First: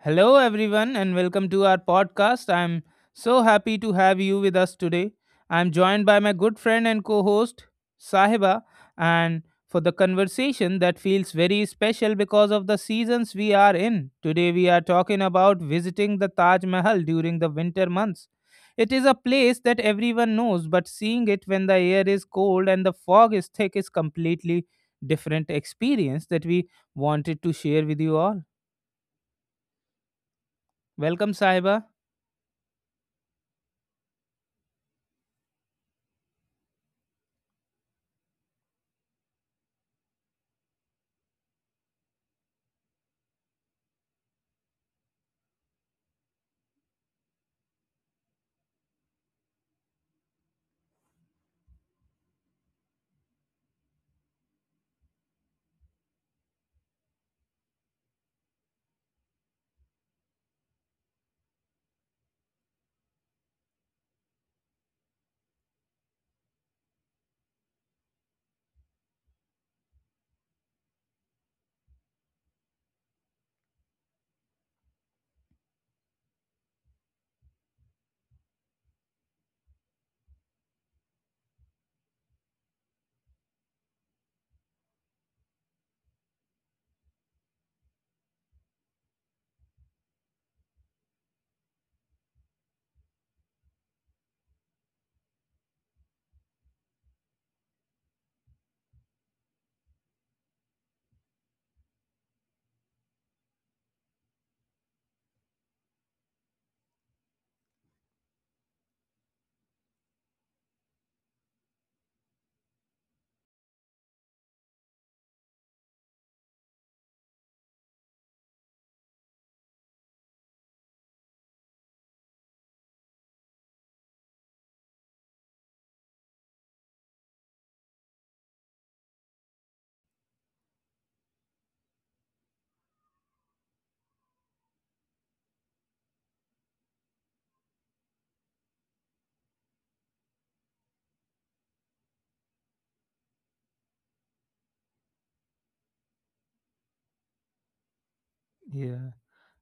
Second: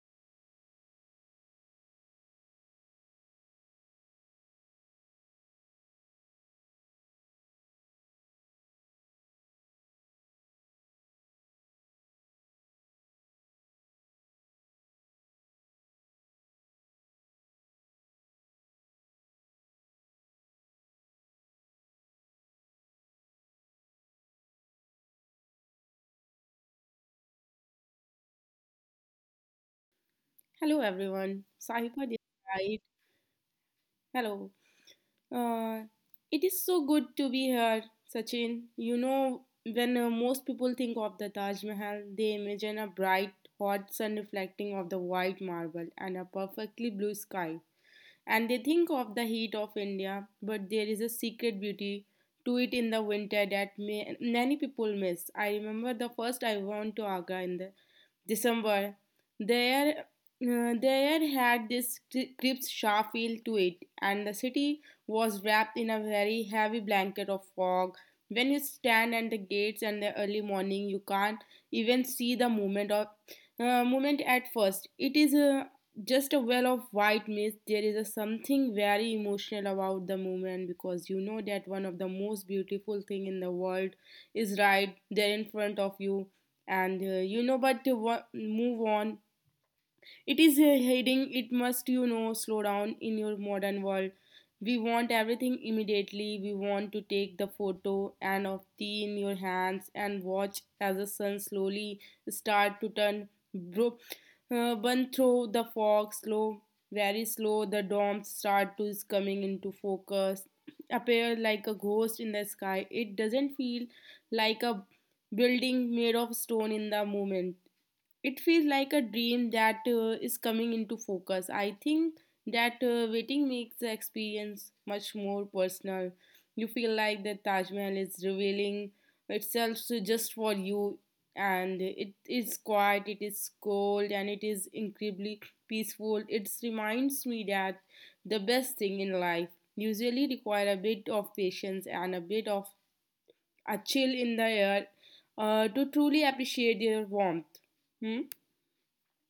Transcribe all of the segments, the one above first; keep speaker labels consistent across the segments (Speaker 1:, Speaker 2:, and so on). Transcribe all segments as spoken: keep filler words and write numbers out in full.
Speaker 1: Hello, everyone, and welcome to our podcast. I'm so happy to have you with us today. I'm joined by my good friend and co host, Sahiba, and for the conversation that feels very special because of the seasons we are in. Today, we are talking about visiting the Taj Mahal during the winter months. It is a place that everyone knows, but seeing it when the air is cold and the fog is thick is completely different experience that we wanted to share with you all.
Speaker 2: Hello
Speaker 1: Welcome,
Speaker 2: everyone,
Speaker 1: Sahiba.
Speaker 2: Sahiba this side. Hello. Uh, it is so good to be here, Sachin. You know, when uh, most people think of the Taj Mahal, they imagine a bright, hot sun reflecting off the white marble and a perfectly blue sky. And they think of the heat of India, but there is a secret beauty to it in the winter that may, many people miss. I remember the first I went to Agra in the December. There, uh, there had this cri- crisp, sharp feel to it, and the city was wrapped in a very heavy blanket of fog. When you stand at the gates in the early morning, you can't even see the movement of uh, movement at first. It is a just a well of white mist. There is a something very emotional about the movement because you know that one of the most beautiful thing in the world is right there in front of you and uh, you know but to wa- move on it is a heading, it must, you know, slow down in your modern world. We want everything immediately. We want to take the photo and of tea in your hands and watch as the sun slowly start to turn bro- uh, burn through the fog slow, very slow. The domes start to is coming into focus, appear like a ghost in the sky. It doesn't feel like a building made of stone in the moment it feels like a dream that uh, is coming into focus. I think that uh, waiting makes the experience much more personal. You feel like the Taj Mahal is revealing itself to just for you, and it is quiet, it is cold, and it is incredibly peaceful. It reminds me that the best thing in life usually require a bit of patience and a bit of a chill in the air uh, to truly appreciate their warmth. Hmm?
Speaker 1: Yeah.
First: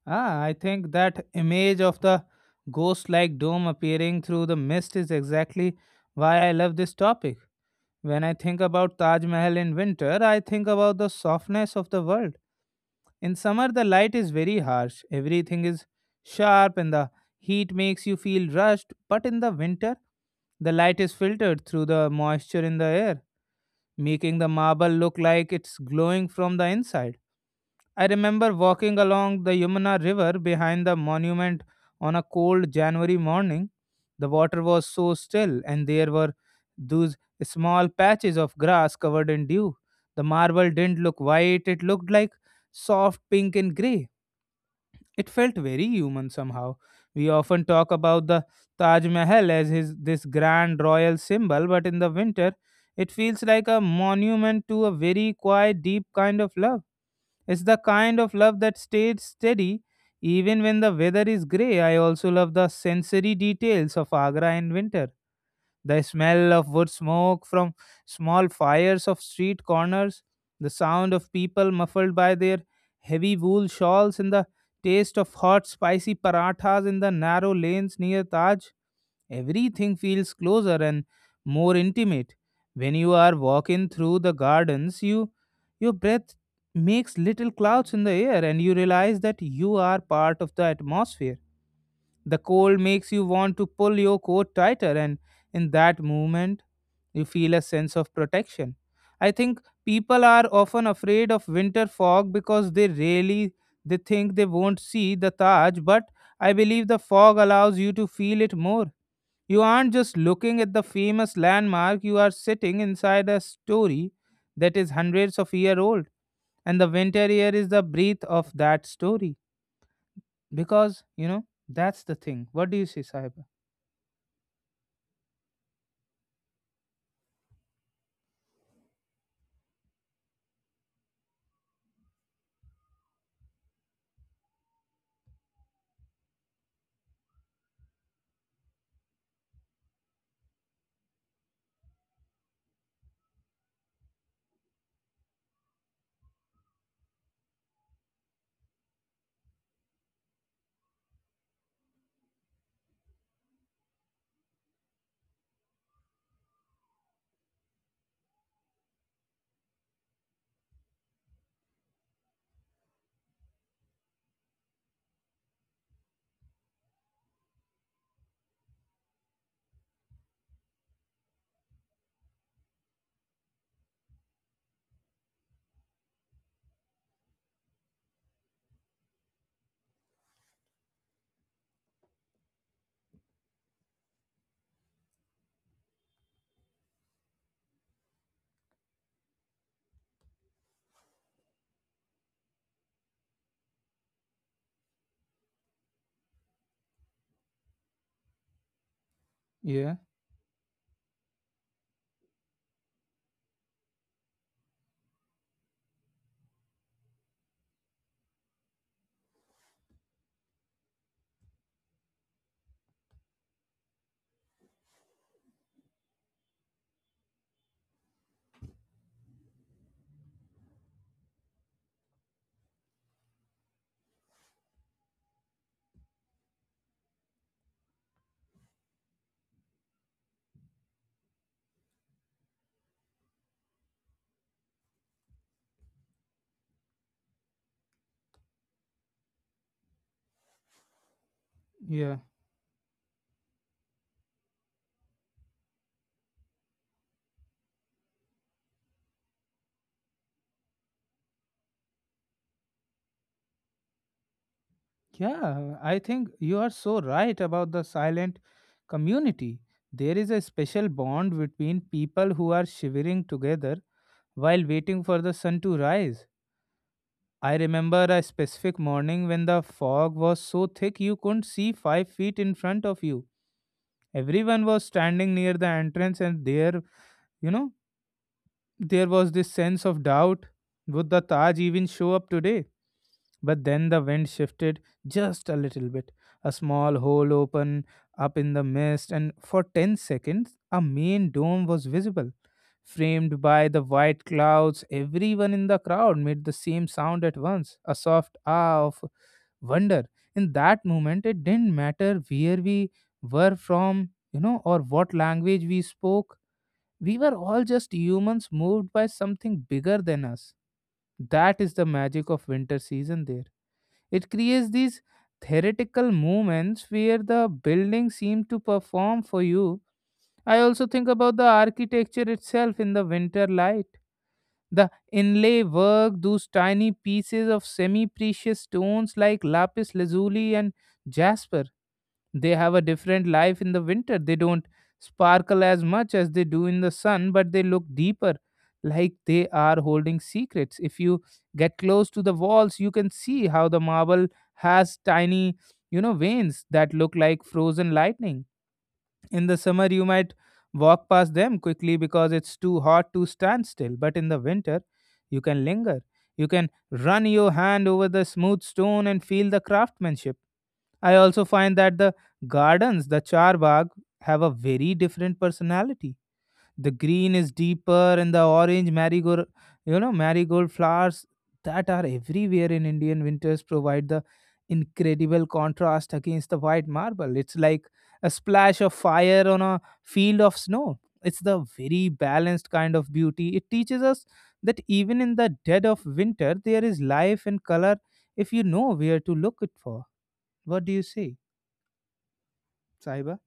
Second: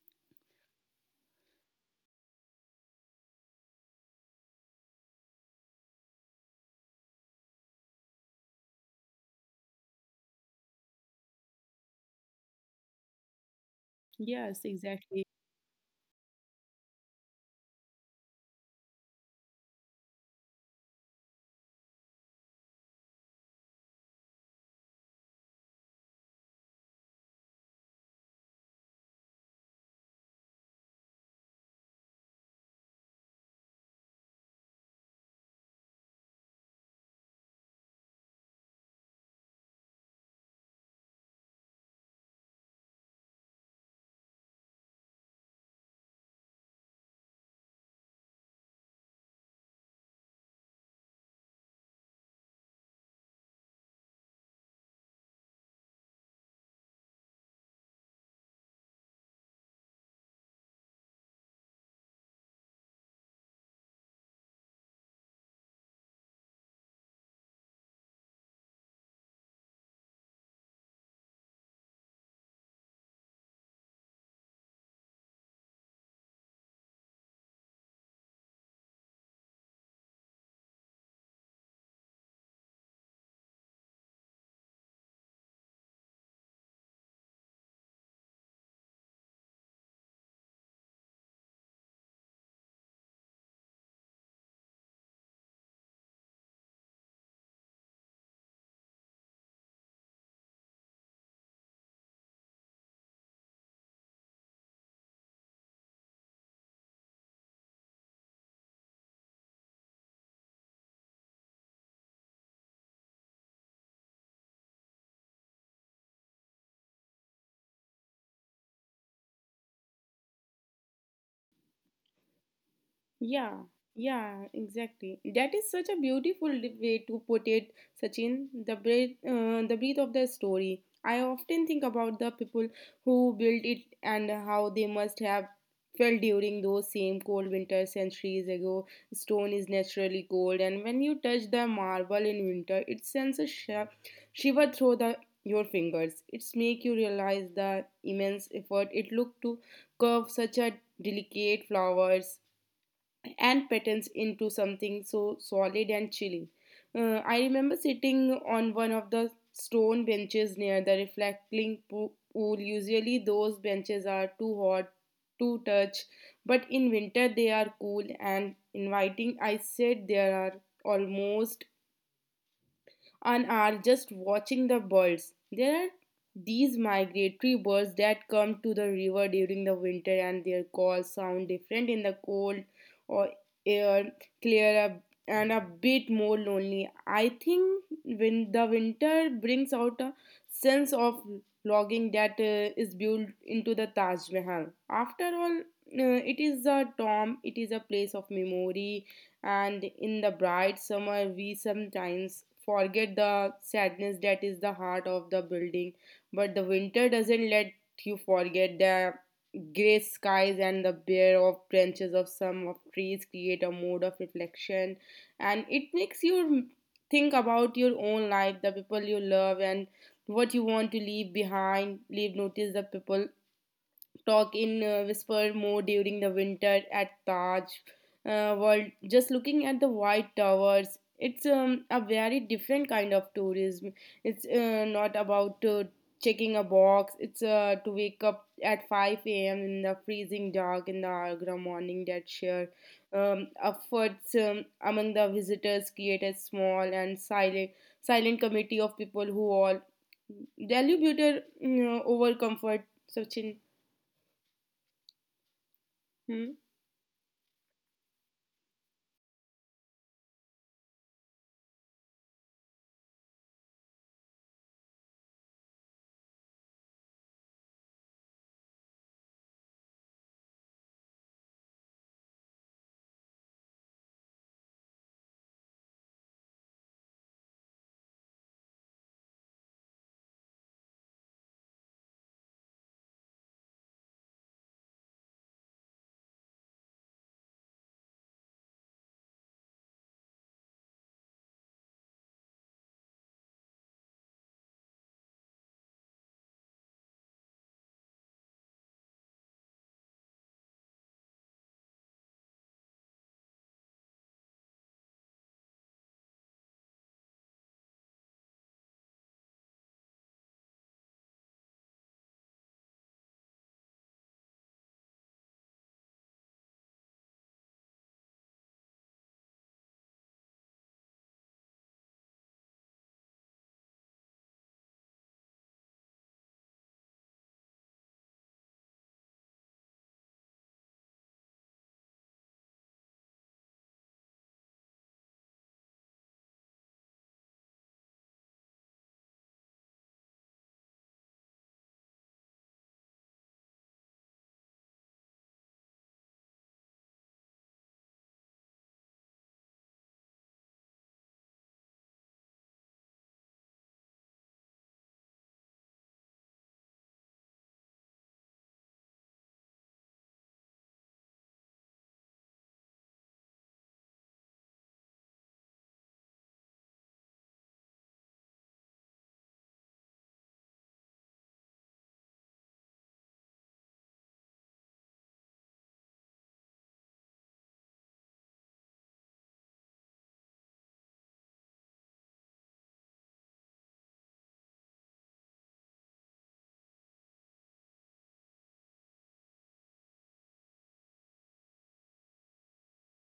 Speaker 1: Ah, I think that image of the ghost like dome appearing through the mist is exactly why I love this topic. When I think about Taj Mahal in winter, I think about the softness of the world. In summer, the light is very
Speaker 2: Yes,
Speaker 1: harsh,
Speaker 2: exactly.
Speaker 1: everything is sharp, and the heat makes you feel rushed. But in the winter, the light is filtered through the moisture in the air, making the marble look like it's glowing from the inside. I remember walking along the Yamuna River behind the monument on a cold January morning. The water was so still, and there were those small patches of grass covered in dew. The marble didn't look white, it looked like soft pink and grey. It felt very human somehow. We often talk about the Taj Mahal as his this grand royal symbol, but in the winter it feels like a monument to a very quiet, deep kind of love. It's the kind of love that stays steady even when the weather is grey. I also love the sensory details of Agra in winter. The smell of wood smoke from small fires of street corners, the sound of people muffled by their heavy wool shawls, and the taste of hot, spicy parathas in the narrow lanes near Taj. Everything feels closer and more intimate. When you are walking through the gardens, you your breath makes little clouds in the air, and you realize that you are part of the atmosphere. The cold makes you want to pull your coat tighter, and in that moment you feel a sense of protection. I think people are often afraid of winter fog because they really they think they won't see the Taj, but I believe the fog allows you to feel it more. You aren't just looking at the famous landmark, you are sitting inside a story that is hundreds of years old. And the winter here is the breath of that story. Because, you know, that's the thing. What do you say, Sahiba?
Speaker 2: Yeah, yeah, exactly. That is such a beautiful d- way to put it, Sachin. The breath, uh, the breath of the story. I often think about the people who built it and how they must have felt during those same cold winters centuries ago. Stone is naturally cold, and when you touch the marble in winter, it sends a sh- shiver through the your fingers. It's make you realize the immense effort it took to curve such a delicate flowers and patterns into something so solid and chilling. Uh, I remember sitting on one of the stone benches near the reflecting po- pool. Usually, those benches are too hot to touch, but in winter they are cool and inviting. I said there are almost and are just watching the birds. There are these migratory birds that come to the river during the winter and their calls sound different in the cold or air, clear up and a bit more lonely. I think when the winter brings out a sense of longing that uh, is built into the Taj Mahal. After all, uh, it is a tomb, it is a place of memory, and
Speaker 1: Yeah,
Speaker 2: in the bright summer we sometimes forget the sadness that is the heart of the building. But the winter doesn't let you forget. The gray skies and the bare of branches of some of trees create a mode of reflection, and it makes you think about your own life, the people you love, and what you want to leave behind. Leave notice the people talk in uh, whisper mode during the winter at Taj uh, World. Just looking at the white towers, it's um, a very different kind of tourism. It's uh, not about uh, checking a box. It's uh, to wake up at five a m in the freezing dark in the Agra morning.
Speaker 1: yeah.
Speaker 2: That sheer um, efforts um, among the visitors create a small and silent silent committee of people who all value beauty, you know, over comfort. Sachin.
Speaker 1: Yeah, I think you
Speaker 2: Hmm?
Speaker 1: are so right about the silent community. There is a special bond between people who are shivering together while waiting for the sun to rise. I remember a specific morning when the fog was so thick you couldn't see five feet in front of you. Everyone was standing near the entrance, and there, you know, there was this sense of doubt. Would the Taj even show up today? But then the wind shifted just a little bit. A small hole opened up in the mist, and for ten seconds, a main dome was visible, framed by the white clouds. Everyone in the crowd made the same sound at once, a soft ah of wonder. In that moment, it didn't matter where we were from, you know, or what language we spoke. We were all just humans moved by something bigger than us. That is the magic of winter season there. It creates these theoretical moments where the buildings seem to perform for you. I also think about the architecture itself in the winter light. The inlay work, those tiny pieces of semi precious stones like lapis lazuli and jasper. They have a different life in the winter. They don't sparkle as much as they do in the sun, but they look deeper, like they are holding secrets. If you get close to the walls, you can see how the marble has tiny, you know, veins that look like frozen lightning. In the summer, you might walk past them quickly because it's too hot to stand still, but in the winter, you can linger. You can run your hand over the smooth stone and feel the craftsmanship. I also find that the gardens, the charbagh, have a very different personality. The green is deeper, and the orange marigold you know marigold flowers that are everywhere in Indian winters provide the incredible contrast against the white marble. It's like a splash of fire on a field of snow. It's the very balanced kind of beauty. It teaches us that even in the dead of winter there is life and color, if you know where to look it for. What do you say, Saiba?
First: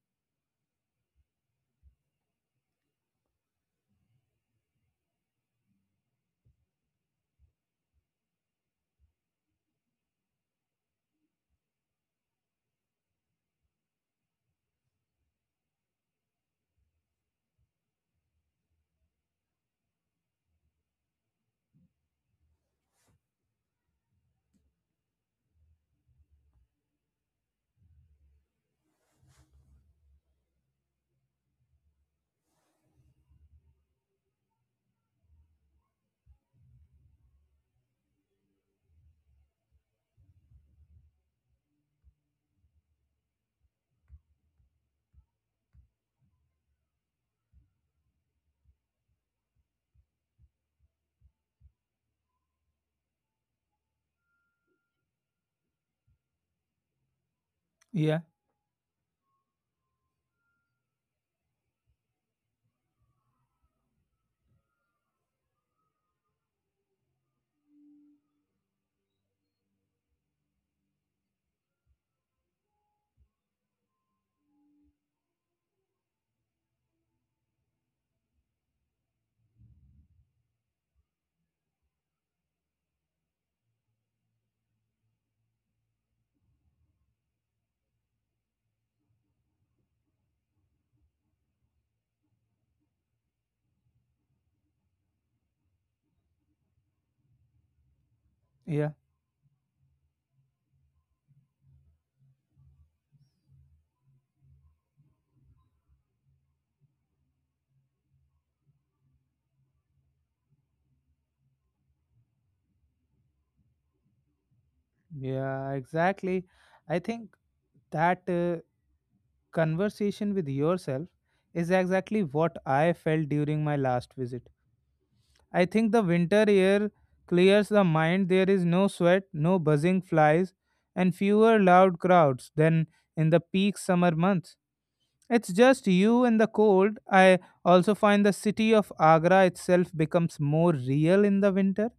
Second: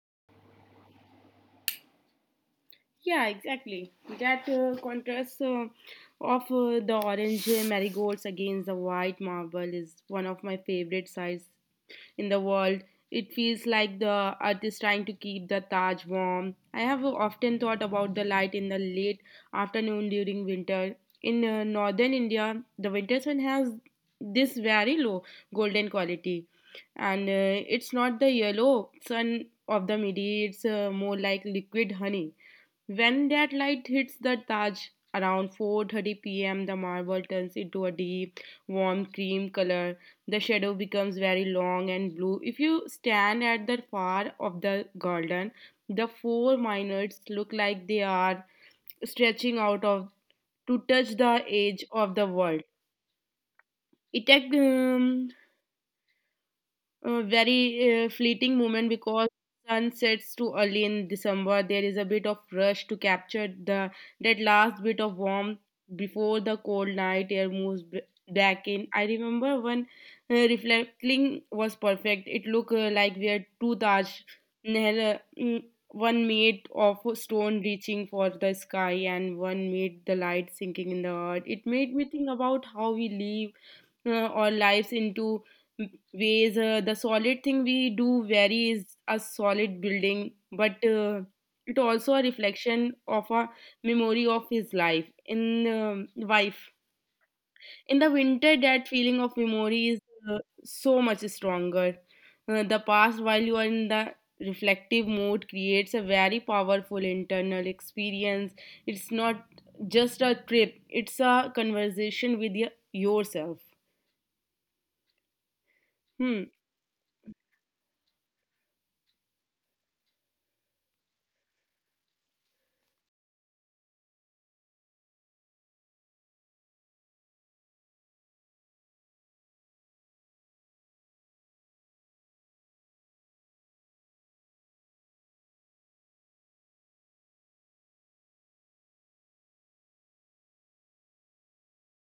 Speaker 2: Yeah, exactly. That uh, contrast uh, of uh, the orange marigolds against the white marble is one of my favorite sights in the world. It feels like the earth is trying to keep the Taj warm. I have uh, often thought about the light in the late afternoon during winter. In uh, northern India, the winter sun has this very low golden quality, and uh, it's not the yellow sun of the midi, it's uh, more like liquid honey. When that light hits the Taj around four thirty p m, the marble turns into a deep, warm cream color. The shadow becomes very long and blue. If you stand at the far of the garden, the four miners look like they are stretching out of to touch the edge of the world. It um, a very uh,
Speaker 1: yeah
Speaker 2: fleeting moment because sun sets too early in December. There is a bit of rush to capture the that last bit of warmth before the cold night air moves b- back in. I remember when uh, reflecting was perfect. It looked uh, like we had two Taj Mahal, uh, mm, one made of stone reaching for the sky and one made the light sinking in the earth. It made me think about how we live uh, our lives into ways. Uh, the solid thing we do vary is a solid building, but uh, it also a reflection of a memory of his life in um, wife. In the winter, that
Speaker 1: yeah
Speaker 2: feeling of memory is uh, so much stronger. Uh, the past, while you are in the reflective mode, creates a very powerful internal experience. It's not just a trip; it's a conversation with y- yourself.
Speaker 1: Yeah,
Speaker 2: Hmm.
Speaker 1: exactly. I think that uh, conversation with yourself is exactly what I felt during my last visit. I think the winter air clears the mind. There is no sweat, no buzzing flies, and fewer loud crowds than in the peak summer months. It's just you and the cold. I also find the city of Agra itself becomes more real in the winter.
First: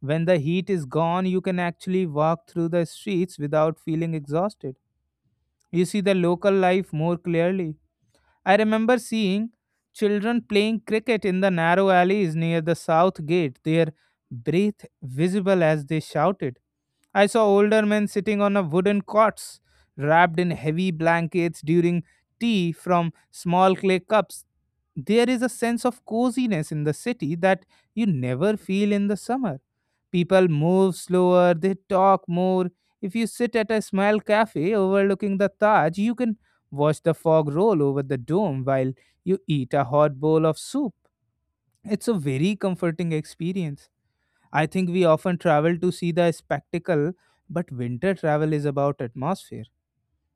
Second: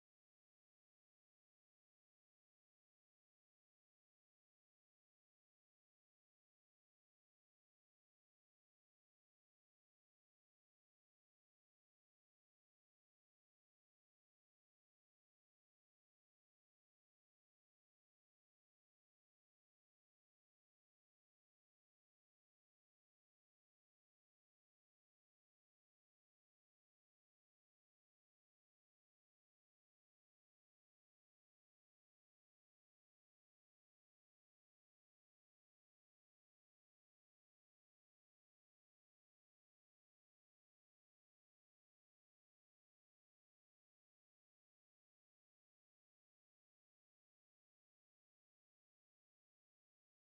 Speaker 1: When the heat is gone, you can actually walk through the streets without feeling exhausted. You see the local life more clearly. I remember seeing children playing cricket in the narrow alleys near the south gate, their breath visible as they shouted. I saw older men sitting on a wooden cots, wrapped in heavy blankets during tea from small clay cups. There is a sense of coziness in the city that you never feel in the summer. People move slower, they talk more. If you sit at a small cafe overlooking the Taj, you can watch the fog roll over the dome while you eat a hot bowl of soup. It's a very comforting experience. I think we often travel to see the spectacle, but winter travel is about atmosphere.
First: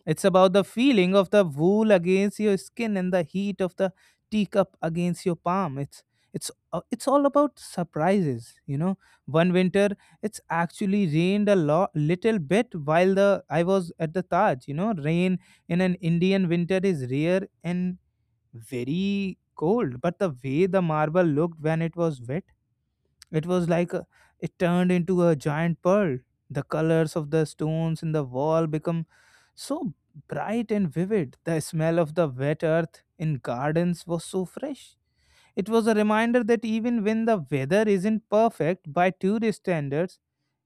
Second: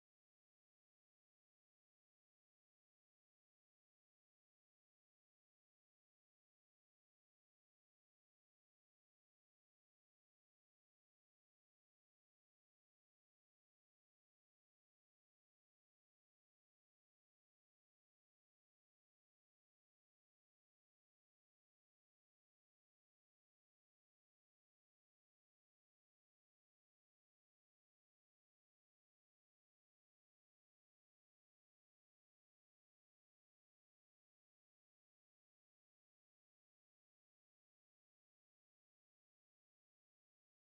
Speaker 1: It's about the feeling of the wool against your skin and the heat of the teacup against your palm. It's it's uh, it's all about surprises, you know. One winter, it's actually rained a lot, little bit while the I was at the Taj. You know, rain in an Indian winter is rare and very cold. But the way the marble looked when it was wet, it was like a, it turned into a giant pearl. The colors of the stones in the wall become so bright and vivid. The smell of the wet earth in gardens was so fresh. It was a reminder that even when the weather isn't perfect by tourist standards,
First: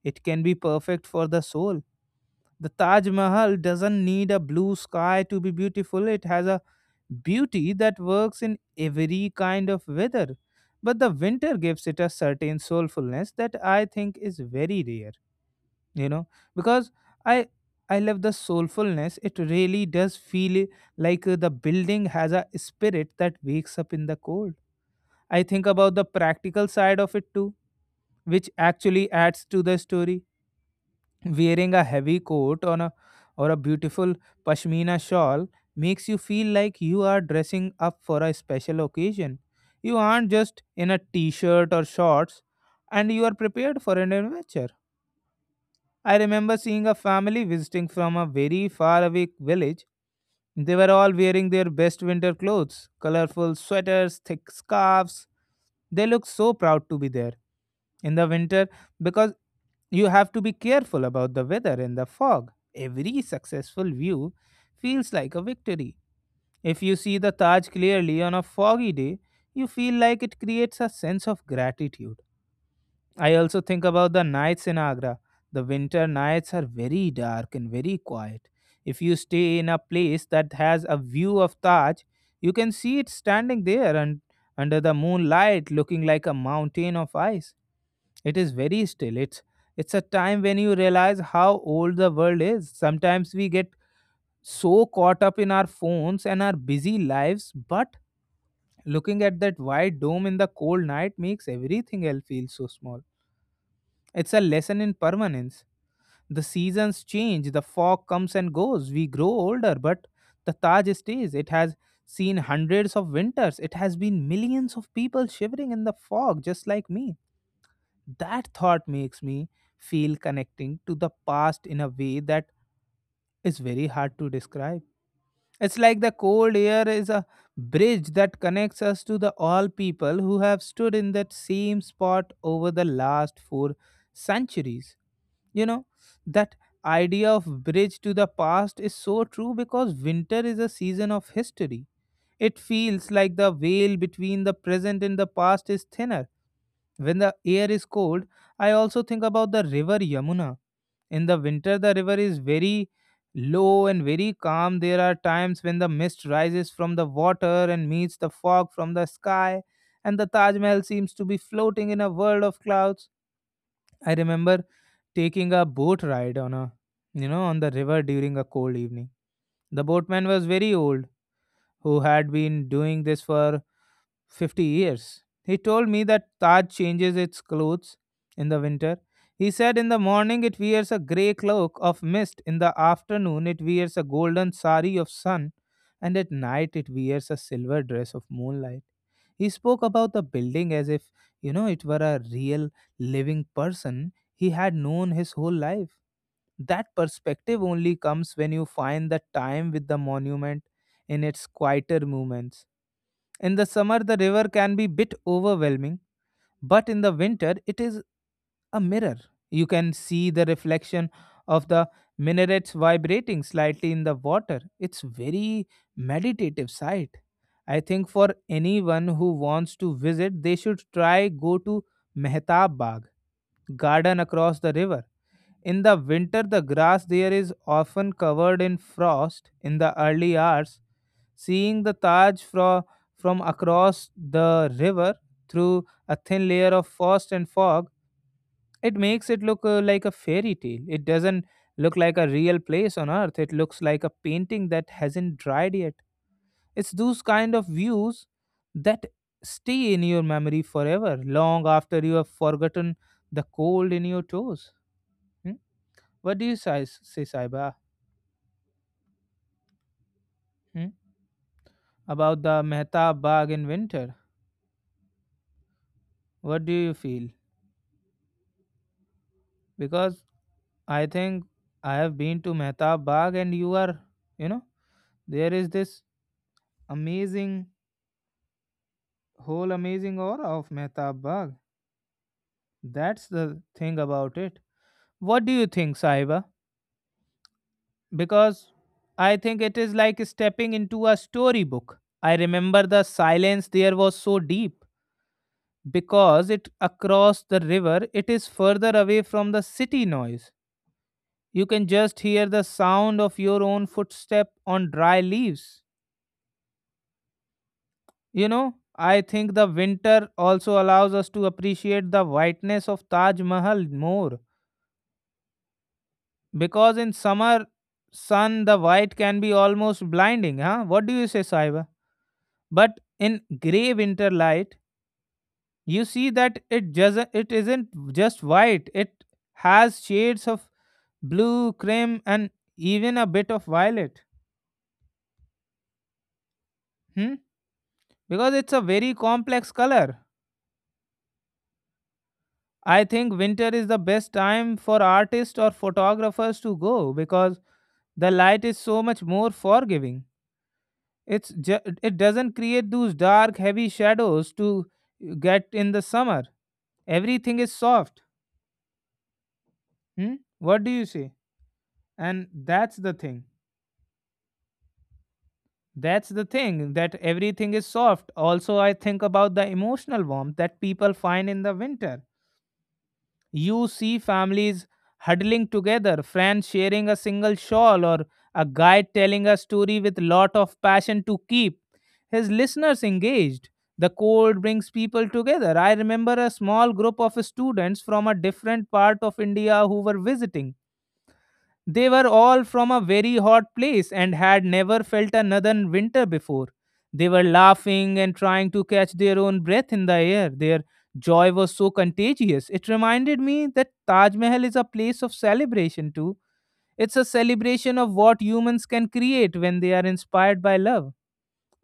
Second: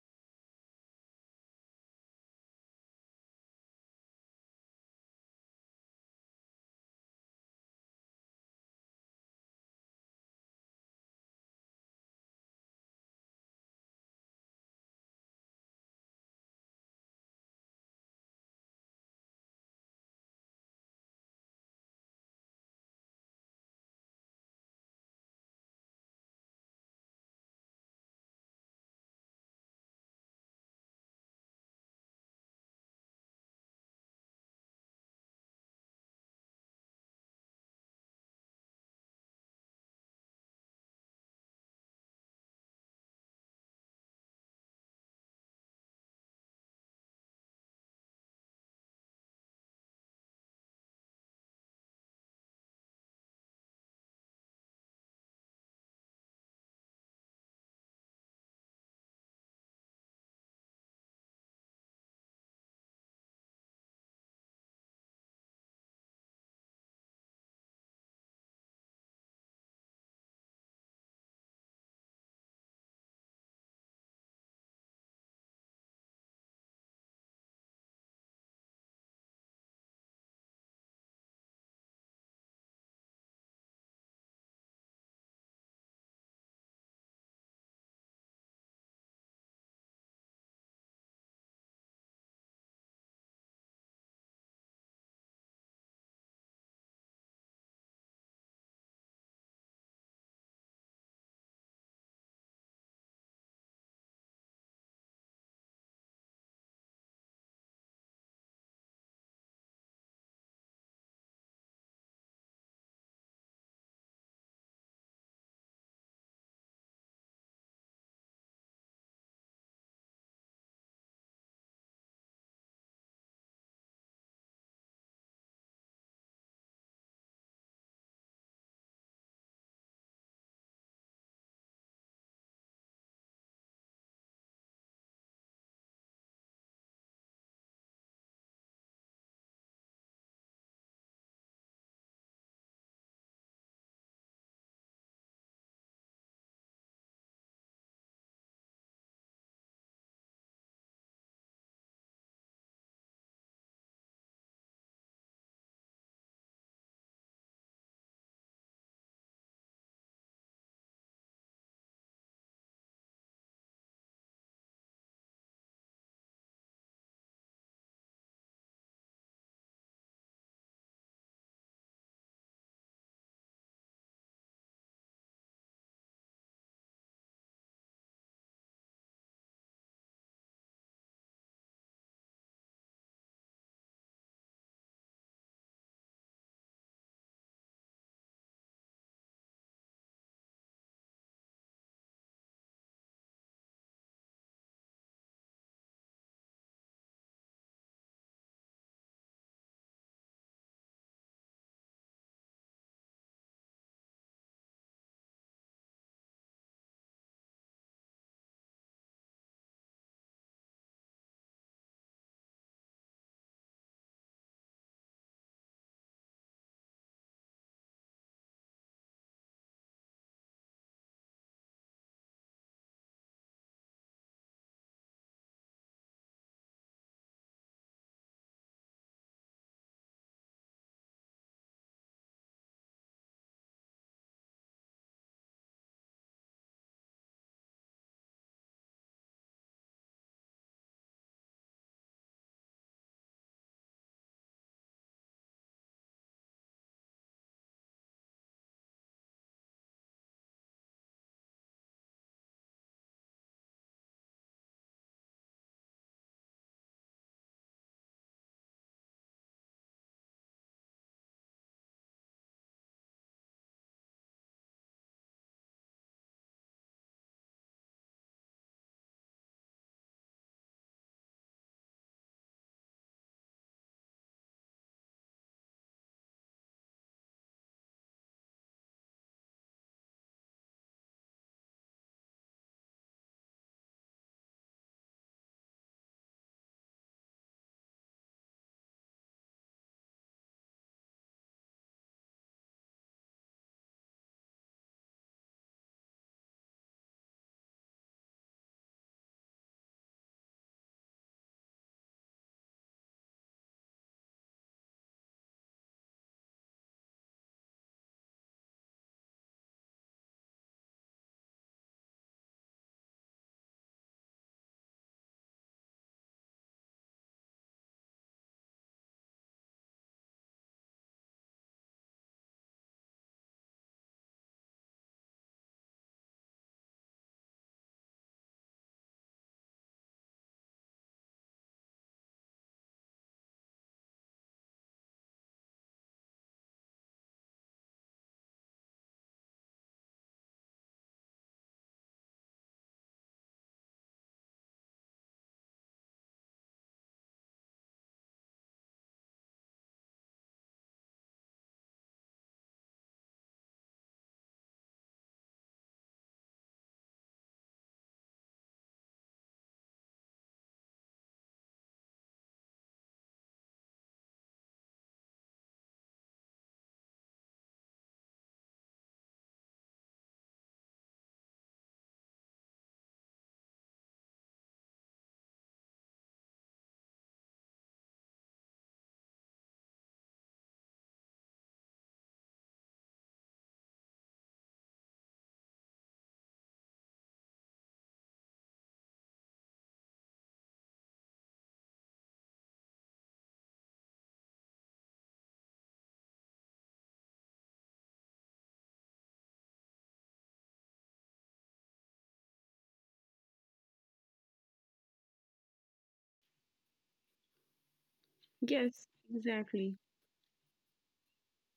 Speaker 1: it can be perfect for the soul. The Taj Mahal doesn't need a blue sky to be beautiful, it has a beauty that works in every kind of weather. But the winter gives it a certain soulfulness that I think is very rare, you know because i i love the soulfulness. It really does feel like uh, the building has a spirit that wakes up in the cold. I think about the practical side of it too, which actually adds to the story. Wearing a heavy coat on a, or a beautiful pashmina shawl, makes you feel like you are dressing up for a special occasion. You aren't just in a t-shirt or shorts, and you are prepared for an adventure. I remember seeing a family visiting from a very faraway village. They were all wearing their best winter clothes, colorful sweaters, thick scarves. They looked so proud to be there in the winter, because you have to be careful about the weather and the fog. Every successful view feels like a victory. If you see the Taj clearly on a foggy day, you feel like it creates a sense of gratitude. I also think about the nights in Agra. The winter nights are very dark and very quiet. If you stay in a place that has a view of Taj, you can see it standing there and under the moonlight looking like a mountain of ice. It is very still. It's it's a time when you realize how old the world is. Sometimes we get so caught up in our phones and our busy lives, but looking at that white dome in the cold night makes everything else feel so small. It's a lesson in permanence. The seasons change, the fog comes and goes. We grow older, but the Taj stays. It has seen hundreds of winters. It has been millions of people shivering in the fog, just like me. That thought makes me feel connecting to the past in a way that is very hard to describe. It's like the cold air is a bridge that connects us to the all people who have stood in that same spot over the last four centuries. You know, that idea of bridge to the past is so true because winter is a season of history. It feels like the veil between the present and the past is thinner. When the air is cold, I also think about the river Yamuna. In the winter, the river is very low and very calm. There are times when the mist rises from the water and meets the fog from the sky, and the Taj Mahal seems to be floating in a world of clouds. I remember taking a boat ride on a you know on the river during a cold evening. The boatman was very old who had been doing this for fifty years. He told me that Taj changes its clothes in the winter. He said in the morning it wears a grey cloak of mist, in the afternoon it wears a golden sari of sun, and at night it wears a silver dress of moonlight. He spoke about the building as if, you know, it were a real living person he had known his whole life. That perspective only comes when you find the time with the monument in its quieter moments. In the summer, the river can be bit overwhelming, but in the winter, it is a mirror. You can see the reflection of the minarets vibrating slightly in the water. It's very meditative sight. I think for anyone who wants to visit, they should try go to Mehtab Bagh garden across the river. In the winter, the grass there is often covered in frost in the early hours. Seeing the Taj fro- from across the river through a thin layer of frost and fog, it makes it look uh, like a fairy tale. It doesn't look like a real place on earth, it looks like a painting that hasn't dried yet. It's those kind of views that stay in your memory forever, long after you have forgotten the cold in your toes. Hmm? What do you say, say Saiba, hmm? About the Mehtab Bagh in winter? What do you feel? Because I think I have been to Mehtab Bagh and you are, you know, there is this amazing, whole amazing aura of Mehtab Bagh. That's the thing about it. What do you think, Saiba? Because I think it is like stepping into a storybook. I remember the silence there was so deep because it across the river it is further away from the city noise. You can just hear the sound of your own footstep on dry leaves. You know, I think the winter also allows us to appreciate the whiteness of Taj Mahal more because in summer sun the white can be almost blinding. Huh, what do you say, Saiba? But in gray winter light you see that it just it isn't just white, it has shades of blue, cream, and even a bit of violet. Hmm? Because it's a very complex color. I think winter is the best time for artists or photographers to go because the light is so much more forgiving. It's ju- it doesn't create those dark, heavy shadows to get in the summer. Everything is soft. Hmm? What do you say? And that's the thing. That's the thing, that everything is soft. Also, I think about the emotional warmth that people find in the winter. You see families huddling together, friends sharing a single shawl, or a guide telling a story with lot of passion to keep his listeners engaged. The cold brings people together. I remember a small group of students from a different part of India who were visiting. They were all from a very hot place and had never felt another winter before. They were laughing and trying to catch their own breath in the air. Their joy was so contagious. It reminded me that Taj Mahal is a place of celebration too. It's a celebration of what humans can
Speaker 2: Yes,
Speaker 1: create when they
Speaker 2: exactly.
Speaker 1: are inspired by love,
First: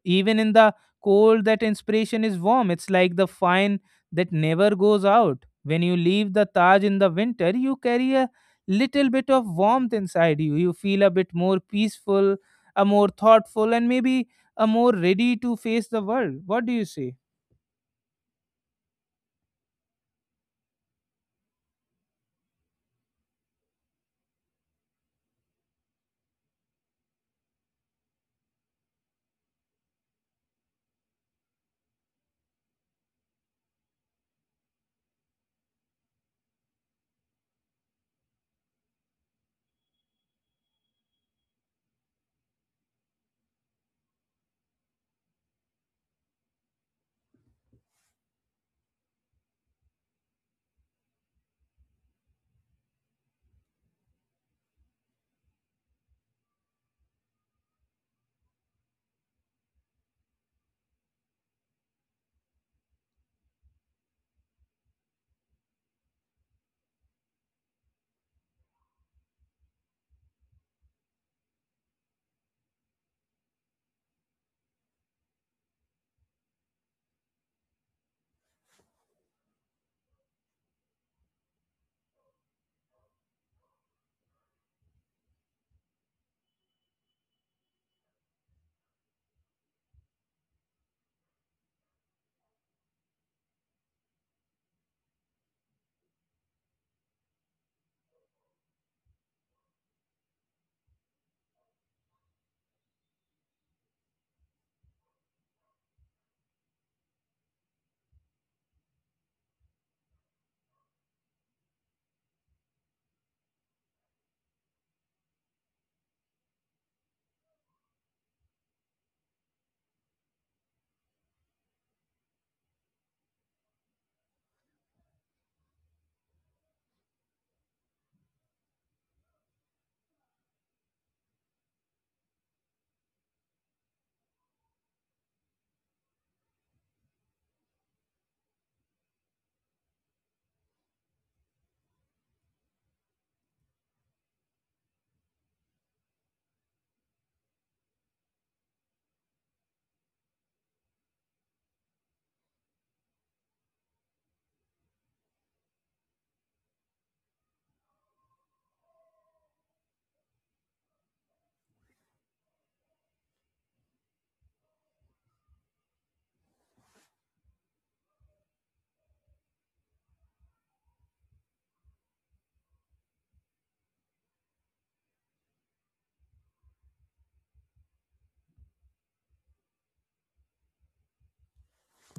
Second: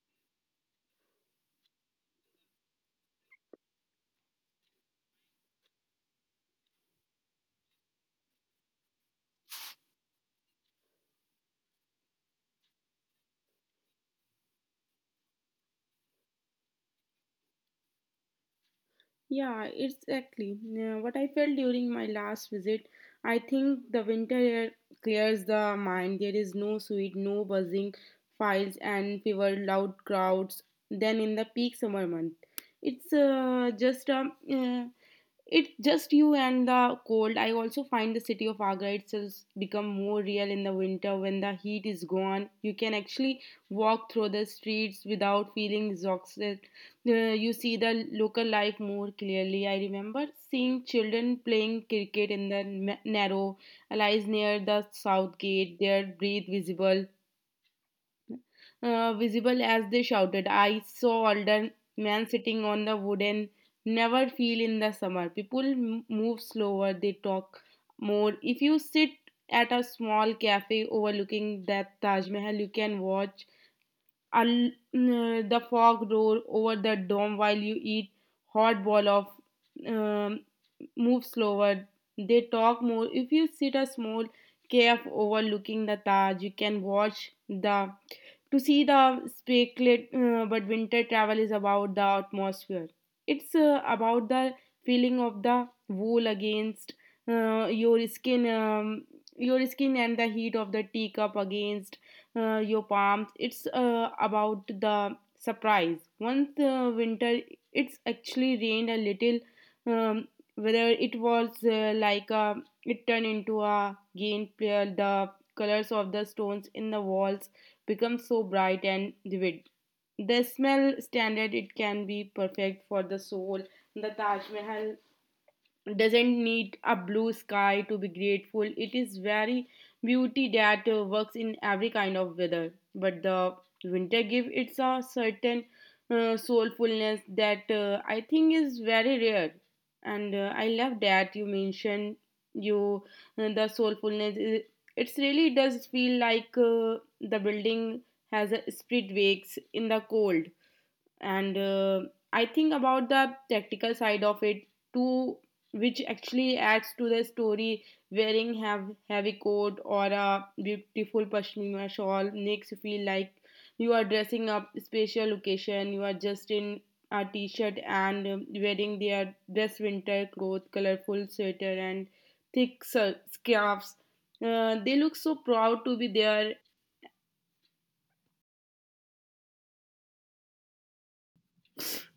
Speaker 1: even in the cold. That inspiration is warm, it's like the fire that never goes out. When you leave the Taj in the winter you carry a little bit of warmth inside you. You feel a bit more peaceful, a more thoughtful, and maybe a more ready to face the world. What do you say?
Speaker 2: Yeah, exactly. Yeah, what I felt during my last visit. I think the winter air clears the mind. There is no sweet, no buzzing files and fewer loud crowds than in the peak summer month. It's uh, just a uh, it's just you and the cold. I also find the city of Agra itself become more real in the winter when the heat is gone. You can actually walk through the streets without feeling exhausted. Uh, you see the local life more clearly. I remember seeing children playing cricket in the na- narrow alleys near the south gate. Their breathe visible uh, visible as they shouted. I saw older man sitting on the wooden never feel in the summer. People m- move slower, they talk more. If you sit at a small cafe overlooking that Taj Mahal, you can watch and uh, the fog roll over the dome while you eat hot ball of um, move slower, they talk more. If you sit a small cave overlooking the Taj, you can watch the to see the speculate, uh, but winter travel is about the atmosphere. It's uh, about the feeling of the wool against uh, your skin um, your skin and the heat of the teacup against uh, your palms. It's uh, about the surprise. Once uh, winter, it's actually rained a little. Um, Whether it was uh, like a, it turned into a game player, the colors of the stones in the walls become so bright and vivid. The smell standard, it can be perfect for the soul. The Taj Mahal doesn't need a blue sky to be grateful. It is very beauty that uh, works in every kind of weather. But the winter give it's a certain uh, soulfulness that uh, I think is very rare. And uh, I love that you mentioned you uh, the soulfulness. It it's really does feel like uh, the building has a spirit wakes in the cold. And uh, I think about the tactical side of it too, which actually adds to the story. Wearing have heavy coat or a beautiful pashmina shawl makes you feel like you are dressing up special location. You are just in a t-shirt and um, wearing their best winter clothes, colorful sweater and thick sur- scarves. Uh, they look so proud to be there,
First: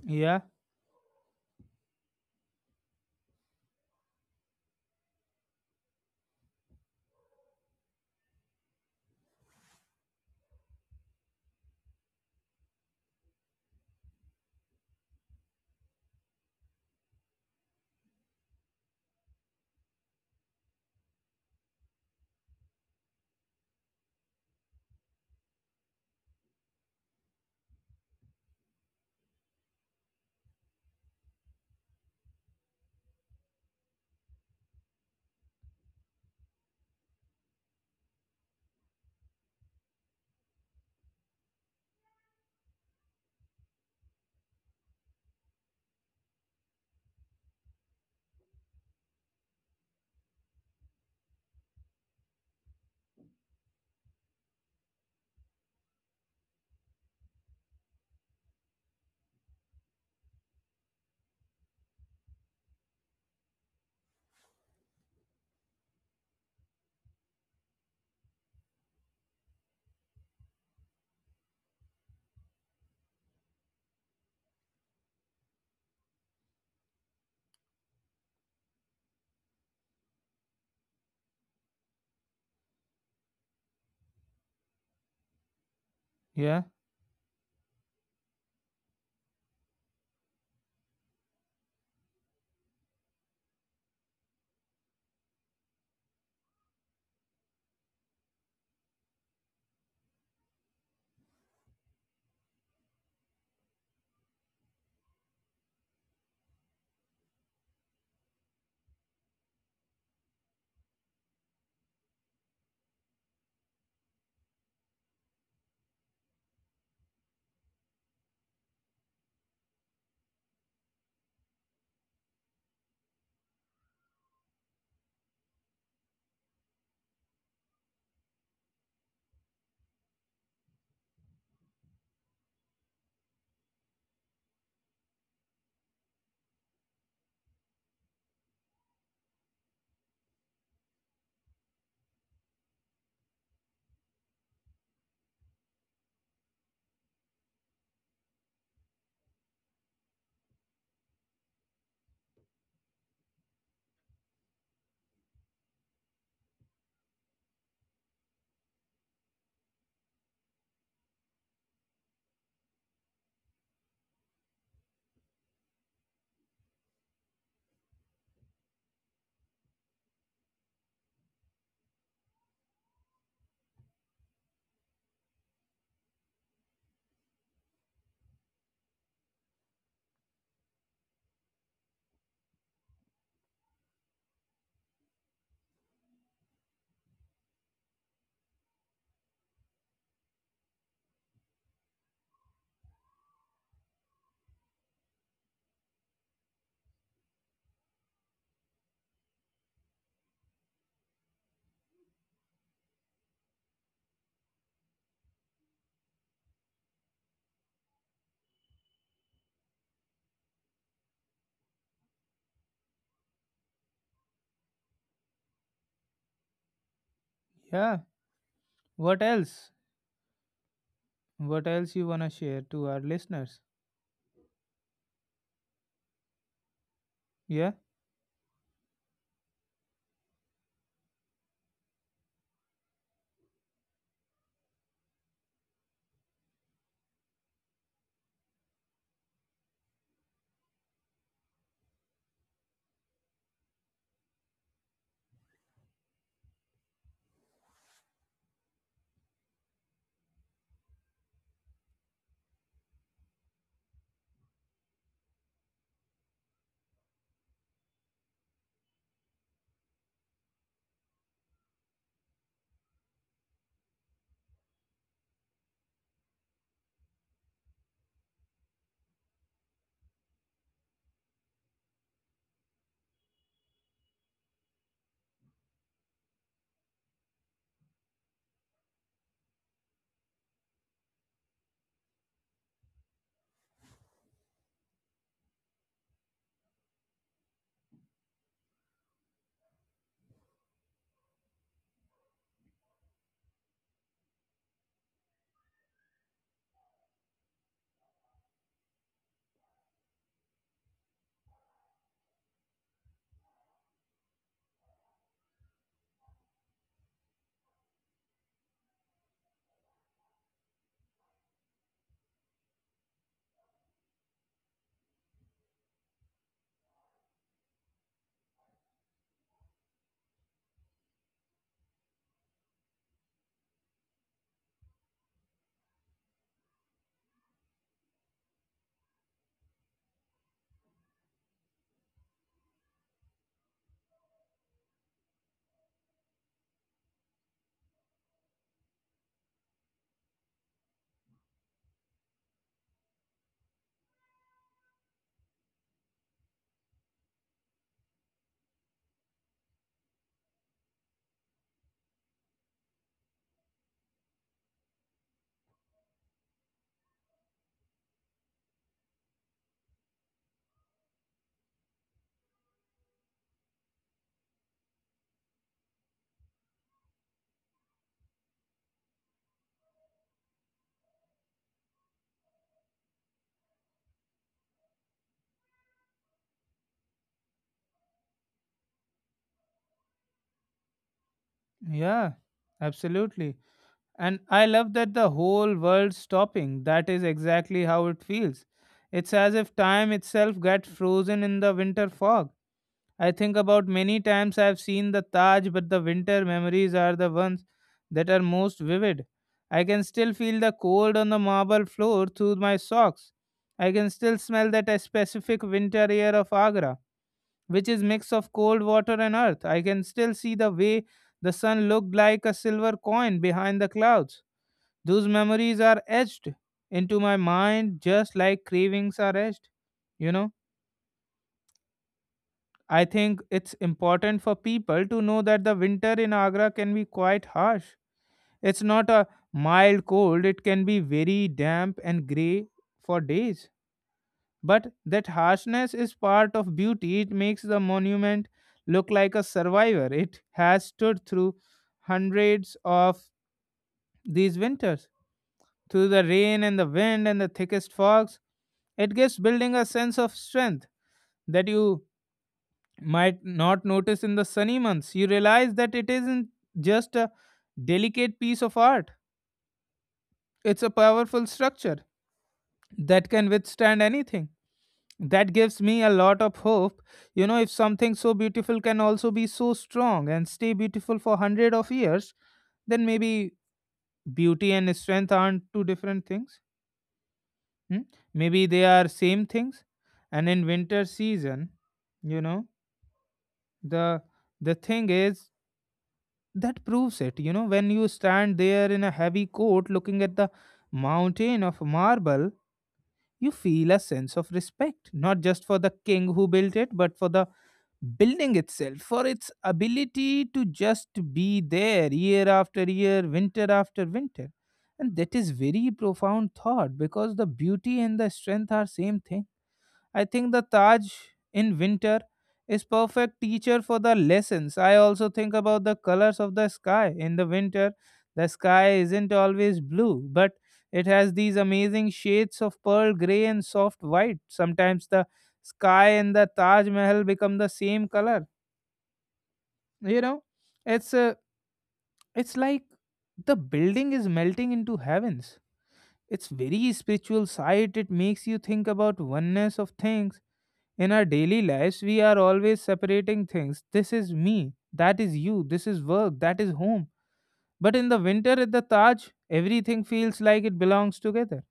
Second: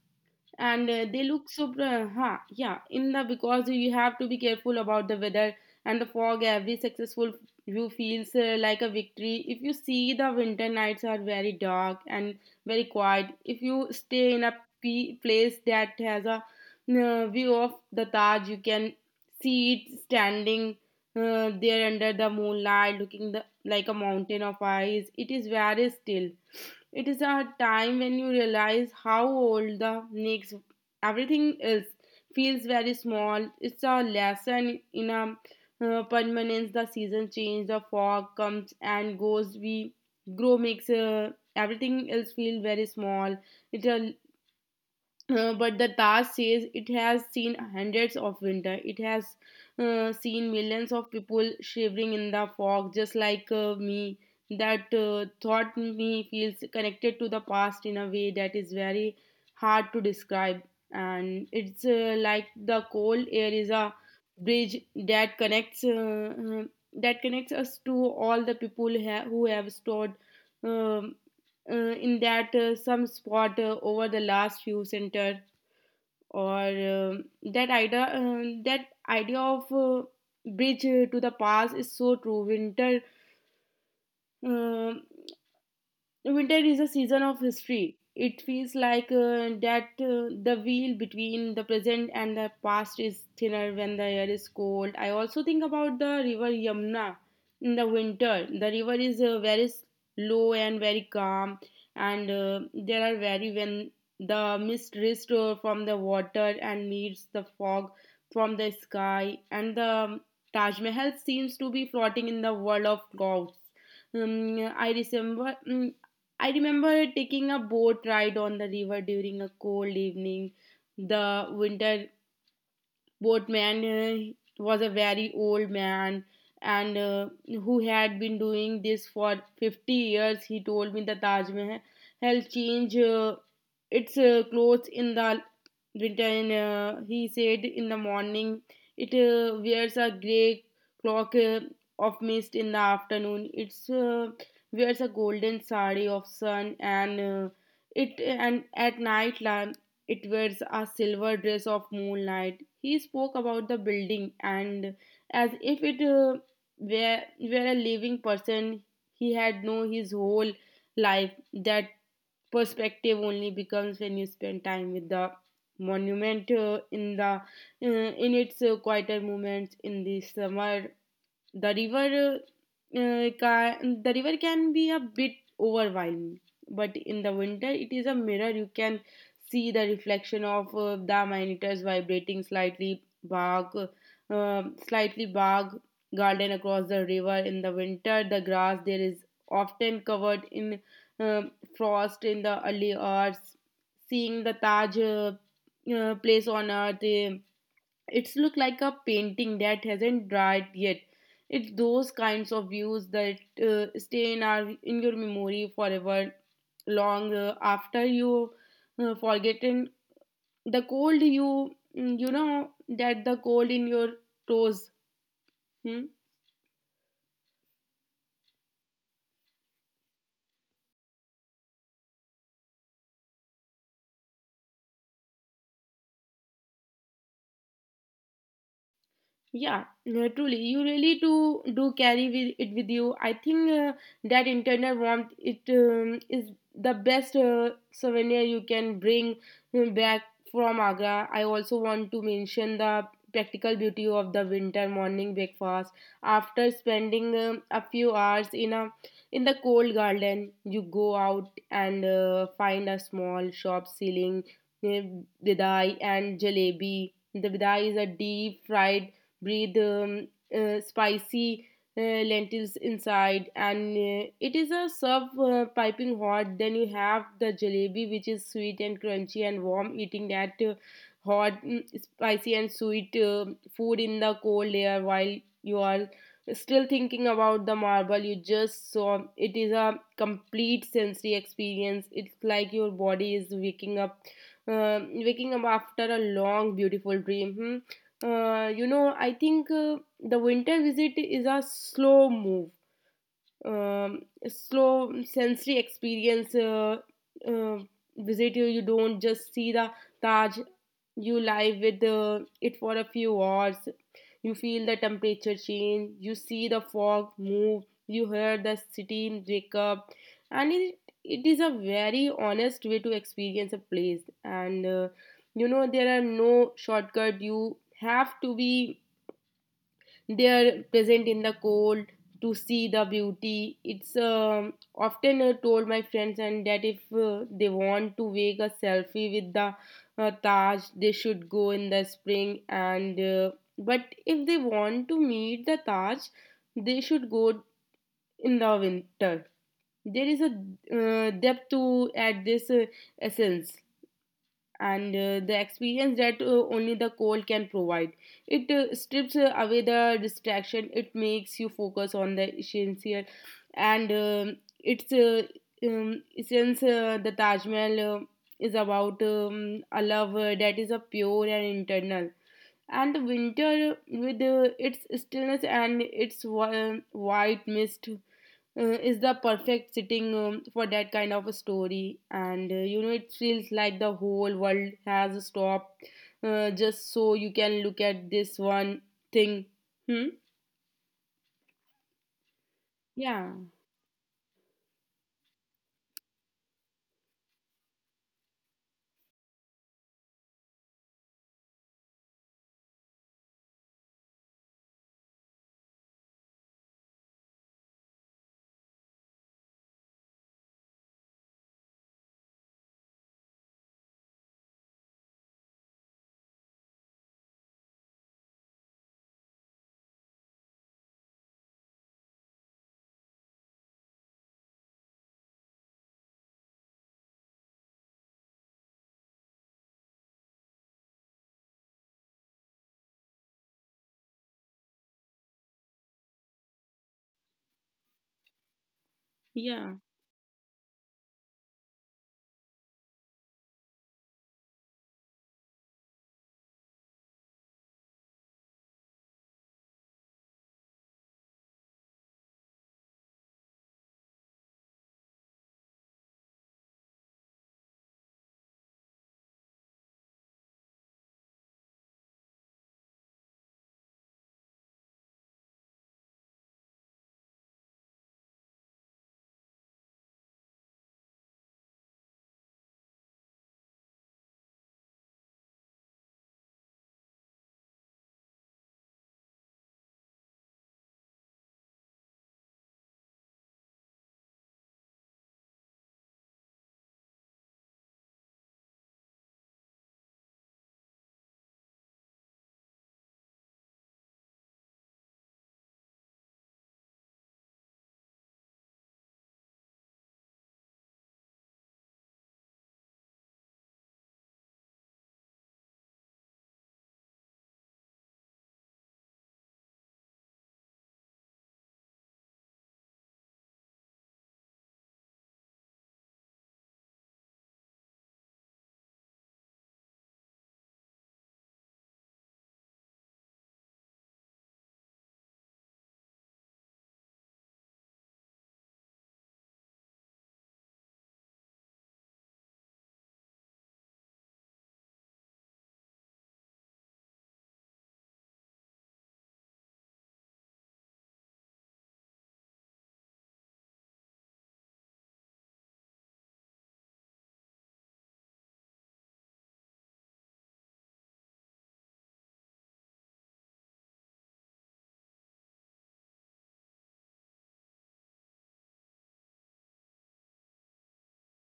Speaker 1: Yeah,
Speaker 2: and uh, they look so uh, huh, yeah, in the because you have to be careful about the weather and the fog. Every successful view feels uh, like a victory. If you see the winter nights are very dark and very quiet. If you stay in a p- place that has a uh, view of the Taj, you can see it standing uh, there under the moonlight looking the, like a mountain of ice. It is very still. It is a time when you realize how old the next everything is feels very small. It's a lesson in a uh, permanence. The seasons change, the fog comes and goes. We grow makes uh, everything else feel very small. It uh, uh, But the task says it has seen hundreds of winter. It has uh, seen millions of people shivering in the fog, just like uh, me. That uh, thought me feels connected to the past in a way that is very hard to describe. And it's uh, like the cold air is a bridge that connects uh, uh, that connects us to all the people ha- who have stored um, uh, in that uh, some spot uh, over the last few centers or um that idea um that idea of uh, bridge to the past is so true. Winter, um
Speaker 1: yeah,
Speaker 2: winter is a season of history. It feels like uh, that uh, the veil between the present and the past is thinner when the air is cold. I also think about the river Yamuna in the winter. The river is uh, very low and very calm, and uh, there are very, when the mist rises from the water and meets the fog from the sky, and the um, Taj Mahal seems to be floating in the world of clouds. Um, I remember. mm, I remember taking a boat ride on the river during a cold evening. The winter boatman uh, was a very old man and uh, who had been doing this for fifty years. He told me the Taj Mahal change uh, its uh, clothes in the winter. And uh, he said in the morning it uh, wears a grey cloak uh, of mist. In the afternoon it's uh, wears a golden sari of sun, and uh, it and at night la- it wears a silver dress of moonlight. He spoke about the building and as if it uh, were, were a living person he had known his whole life. That perspective only becomes when you spend time with the monument uh, in the uh, in its uh, quieter moments. In the summer the river uh, can, the river can be a bit overwhelming, but in the winter it is a mirror. You can see the reflection of uh, the monitors vibrating slightly bark, uh, slightly bark garden across the river. In the winter the grass there is often covered in uh, frost in the early hours. Seeing the Taj, uh, uh, place on earth, uh, it's look like a painting that hasn't dried yet. It's those kinds of views that uh, stay in our in your memory forever, long uh, after you uh, forgotten the cold. You mm, you know that the cold in your toes. Hmm?
Speaker 1: yeah, what else, what else you want to share to our listeners? Yeah,
Speaker 2: Yeah, no, truly, you really do do carry with, it with you. I think uh, that internal warmth, it um, is the best uh, souvenir you can bring uh, back from Agra. I also want to mention the practical beauty of the winter morning breakfast. After spending um, a few hours in a in the cold garden, you go out and uh, find a small shop selling uh, bidai and jalebi. The bidai is a deep fried breathe, um, uh, spicy uh, lentils inside, and uh, it is a serve uh, piping hot. Then you have the jalebi, which is sweet and crunchy and warm. Eating that uh, hot, mm, spicy and sweet uh, food in the cold air while you are still thinking about the marble you just saw, it is a complete sensory experience. It's like your body is waking up, uh, waking up after a long beautiful dream. Hmm? Uh, you know, I think uh, the winter visit is a slow move, um, slow sensory experience, uh, uh, visit. You you don't just see the Taj, you live with uh, it for a few hours. You feel the temperature change, you see the fog move, you hear the city wake up, and it, it is a very honest way to experience a place. And uh, you know, there are no shortcut, you have to be, they are present in the cold to see the beauty. It's um, Often uh, told my friends and that if uh, they want to make a selfie with the uh, Taj, they should go in the spring, and uh, but if they want to meet the Taj they should go in the winter. There is a uh, depth to add this uh, essence and uh, the experience that uh, only the cold can provide. It uh, strips uh, away the distraction, it makes you focus on the essential, and um it's uh, um, since uh, the Taj Mahal uh, is about um, a love uh, that is a pure and internal. And winter, with uh, its stillness and its wi- white mist, uh, is the perfect sitting um, for that kind of a story. And uh, you know, it feels like the whole world has stopped uh, just so you can look at this one thing. Hmm.
Speaker 1: yeah,
Speaker 2: Yeah.
Speaker 1: absolutely. And I love that the whole world's stopping. That is exactly how it feels. It's as if time itself gets frozen in the winter fog. I think about many times I've seen the Taj, but the winter memories are the ones that are most vivid. I can still feel the cold on the marble floor through my socks. I can still smell that uh, specific winter air of Agra, which is mix of cold water and earth. I can still see the way the sun looked like a silver coin behind the clouds. Those memories are etched into my mind just like cravings are etched. You know, I think it's important for people to know that the winter in Agra can be quite harsh. It's not a
Speaker 2: Yeah,
Speaker 1: mild cold, it can be very damp and grey for days. But that harshness is part of beauty. It makes the monument look like a survivor. It has stood through hundreds of these winters, through the rain and the wind and the thickest fogs. It gives building a sense of strength that you might not notice in the sunny months. You realize that it isn't just a delicate piece of art, it's a powerful structure that can withstand anything. That gives me a lot of hope. You know, if something so beautiful can also be so strong and stay beautiful for hundred of years, then maybe beauty and strength aren't two different things. Hmm? Maybe they are same things. And in winter season, you know, the the thing is that proves it. You know, when you stand there in a heavy coat looking at the mountain of marble, you feel a sense of respect, not just for the king who built it, but for the building itself, for its ability to just be there year after year, winter after winter. And that is very profound thought, because the beauty and the strength are same thing. I think the Taj in winter is perfect teacher for the lessons. I also think about the colors of the sky in the winter. The sky isn't always blue, but it has these amazing shades of pearl gray and soft white. Sometimes the sky and the Taj Mahal become the same color. You know, it's uh, it's like the building is melting into heavens. It's very spiritual sight. It makes you think about oneness of things. In our daily lives, we are always separating things. This is me, that is you, this is work, that is home. But in the winter at the Taj, everything feels like it belongs together.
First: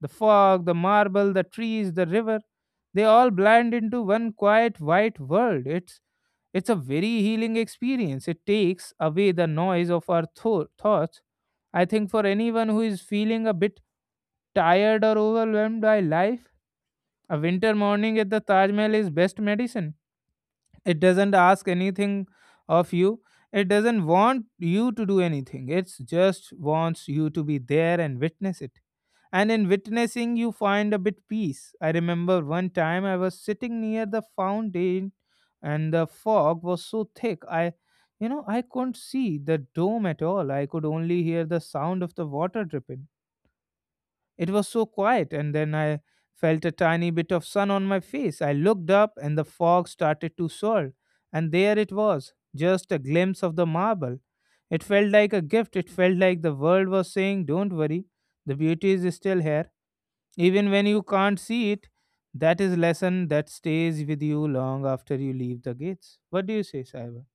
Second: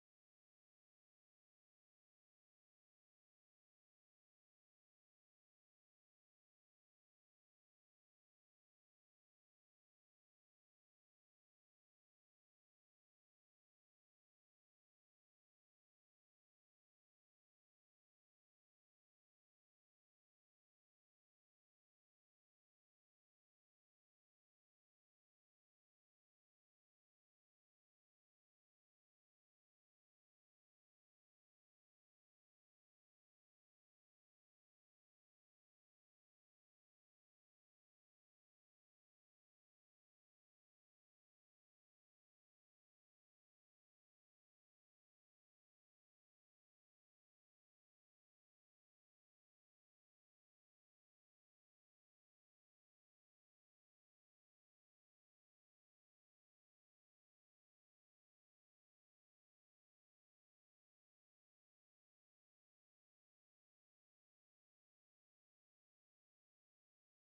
Speaker 1: The fog, the marble, the trees, the river, they all blend into one quiet white world. It's it's a very healing experience. It takes away the noise of our tho- thoughts. I think for anyone who is feeling a bit tired or overwhelmed by life, a winter morning at the Taj Mahal is best medicine. It doesn't ask anything of you, it doesn't want you to do anything, it just wants you to be there and witness it. And in witnessing you find a bit peace. I remember one time I was sitting near the fountain and the fog was so thick I you know I couldn't see the dome at all. I could only hear the sound of the water dripping. It was so quiet, and then I felt a tiny bit of sun on my face. I looked up, and the fog started to swirl, and there it was, just a glimpse of the marble. It felt like a gift. It felt like the world was saying, "Don't worry, the beauty is still here. Even when you can't see it," that is lesson that stays with you long after you leave the gates. What do you say, Saiba?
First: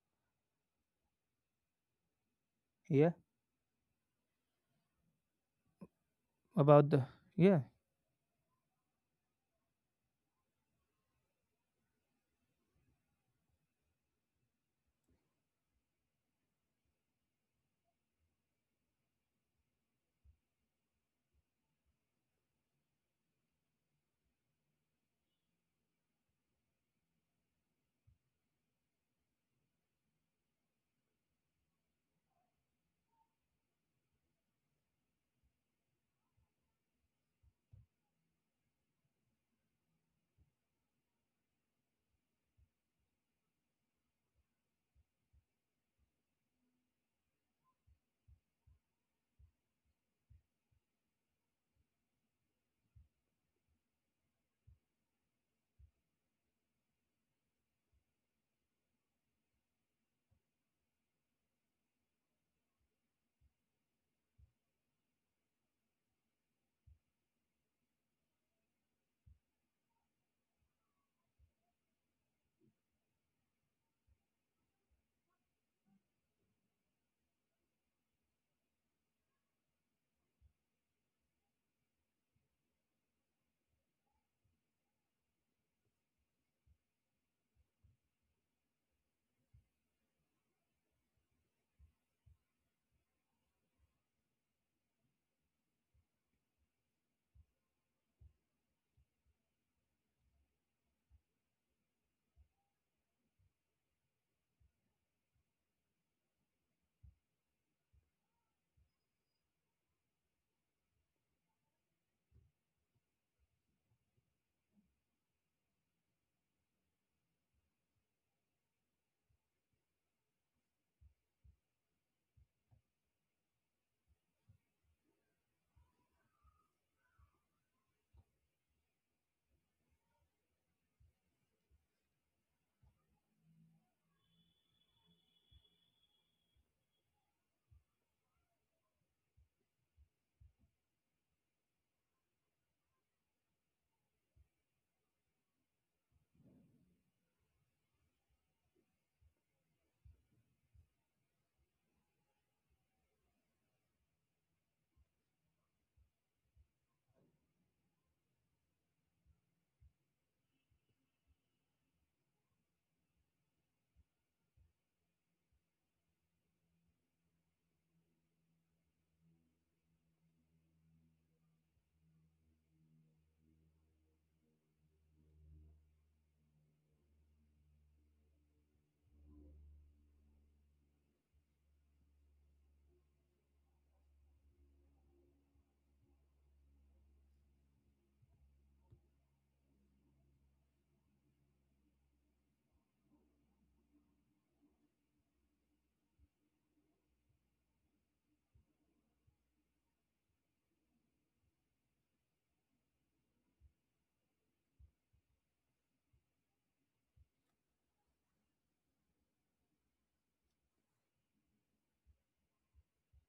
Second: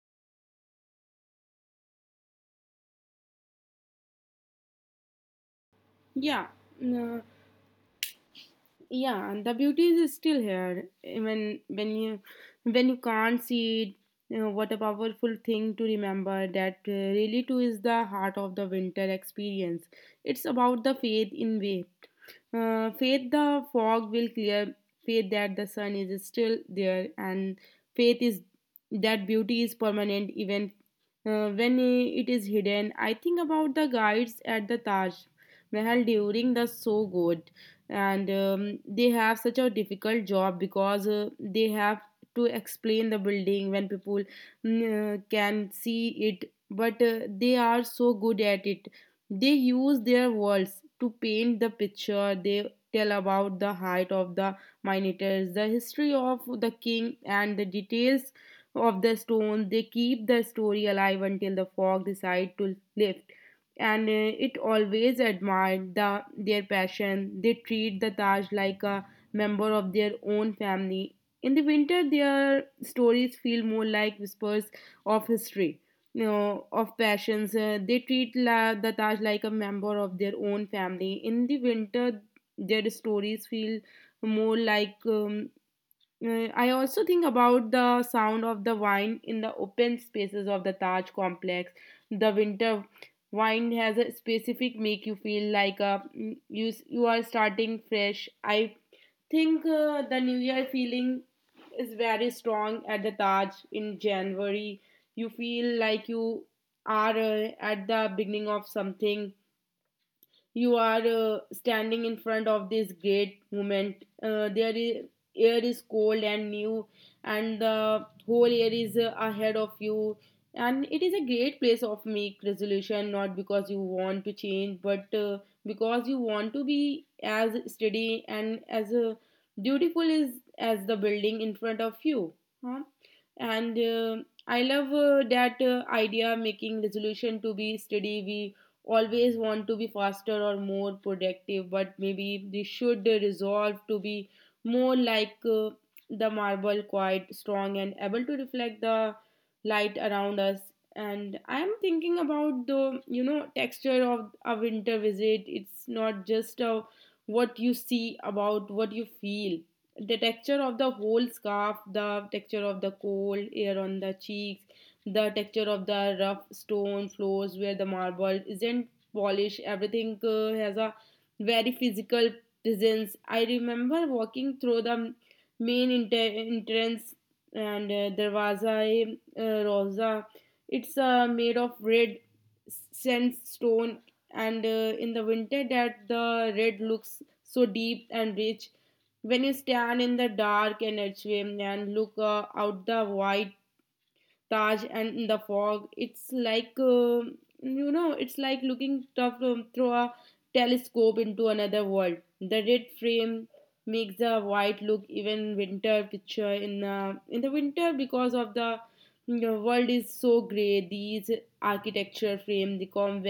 Speaker 1: Yeah,
Speaker 2: yeah,
Speaker 1: about the
Speaker 2: uh,
Speaker 1: yeah,
Speaker 2: yeah. And the beauty is still here even when you, when you can't see it. You know, what a powerful thing to remember. That uh, really too is the heart of the winter experience. It's about the faith, in way. Uh, faith the fog will clear, faith that the sun is still there, and faith is that beauty is permanent even uh, when it is hidden. I think about the guides at the Taj Mahal during the so good, and um, they have such a difficult job because uh, they have to explain the building when people mm, uh, can see it, but uh, they are so good at it. They use their words to paint the picture. They tell about the height of the minators, the history of the king, and the details of the stone. They keep the story alive until the fog decide to lift. And uh, it always admired the, their passion. They treat the Taj like a member of their own family. In the winter, their stories feel more like whispers of history. You know, of passions. Uh, they treat la- the Taj like a member of their own family. In the winter, their stories feel more like. Um, uh, I also think about the sound of the wine in the open spaces of the Taj complex. The winter wine has a specific make you feel like a, you you are starting fresh. I think uh, the New Year feeling is very strong at the Taj in January. You feel like you are uh, at the beginning of something, you are uh, standing in front of this great moment. Uh, there is air is cold and new, and the whole air is uh, ahead of you. And it is a great place of make resolution, not because you want to change, but uh, because you want to be as steady and as uh, beautiful is as the building in front of you. Huh? And uh, I love uh, that uh, idea making resolution to be steady. We always want to be faster or more productive, but maybe we should resolve to be more like uh, the marble, quite strong and able to reflect the light around us. And I'm thinking about the, you know, texture of a winter visit. It's not just uh, what you see, about what you feel. The texture of the whole scarf, the texture of the cold air on the cheeks, the texture of the rough stone floors where the marble isn't polished. Everything uh, has a very physical presence. I remember walking through the main inter- entrance, and uh, darwaza eh, uh, rosa, it's uh, made of red sandstone. And uh, in the winter that the red looks so deep and rich. When you stand in the dark and archway and look uh, out the wide Taj and in the fog, it's like, uh, you know, it's like looking tough, um, through a telescope into another world. The red frame makes the white look even winter picture in uh, in the winter, because of the, you know, world is so gray. These architecture frame the come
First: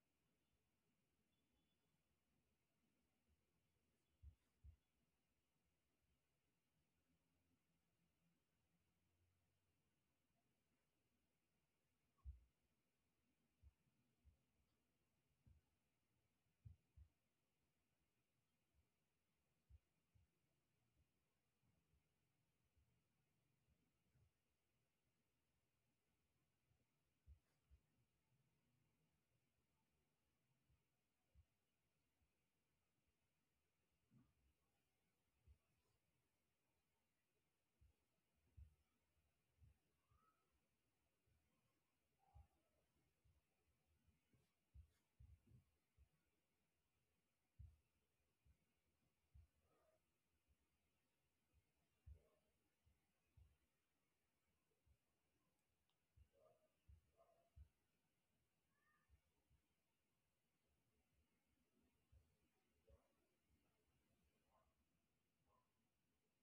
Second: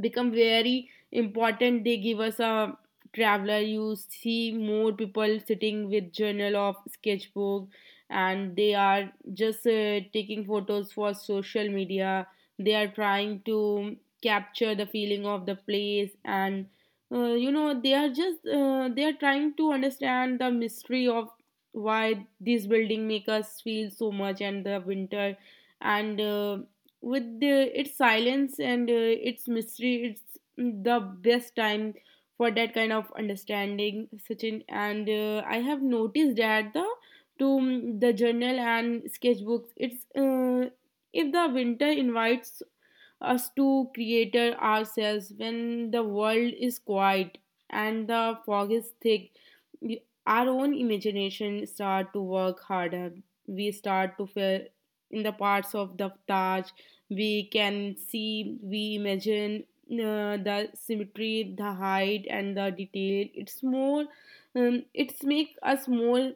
Speaker 2: become very important. They give us a traveler. You see more people sitting with journal of sketchbook, and they are just uh, taking photos for social media. They are trying to capture the feeling of the place, and uh, you know, they are just uh, they are trying to understand the mystery of why this building make us feel so much. And the winter, and uh, with the, its silence and uh, its mystery, it's the best time for that kind of understanding, Sachin. And uh, I have noticed that the to mm, the journal and sketchbooks, it's uh, if the winter invites us to creator ourselves. When the world is quiet and the fog is thick, y- our own imagination start to work harder. We start to feel in the parts of the Taj we can see, we imagine uh, the symmetry, the height and the detail. It's more, um, it's make us more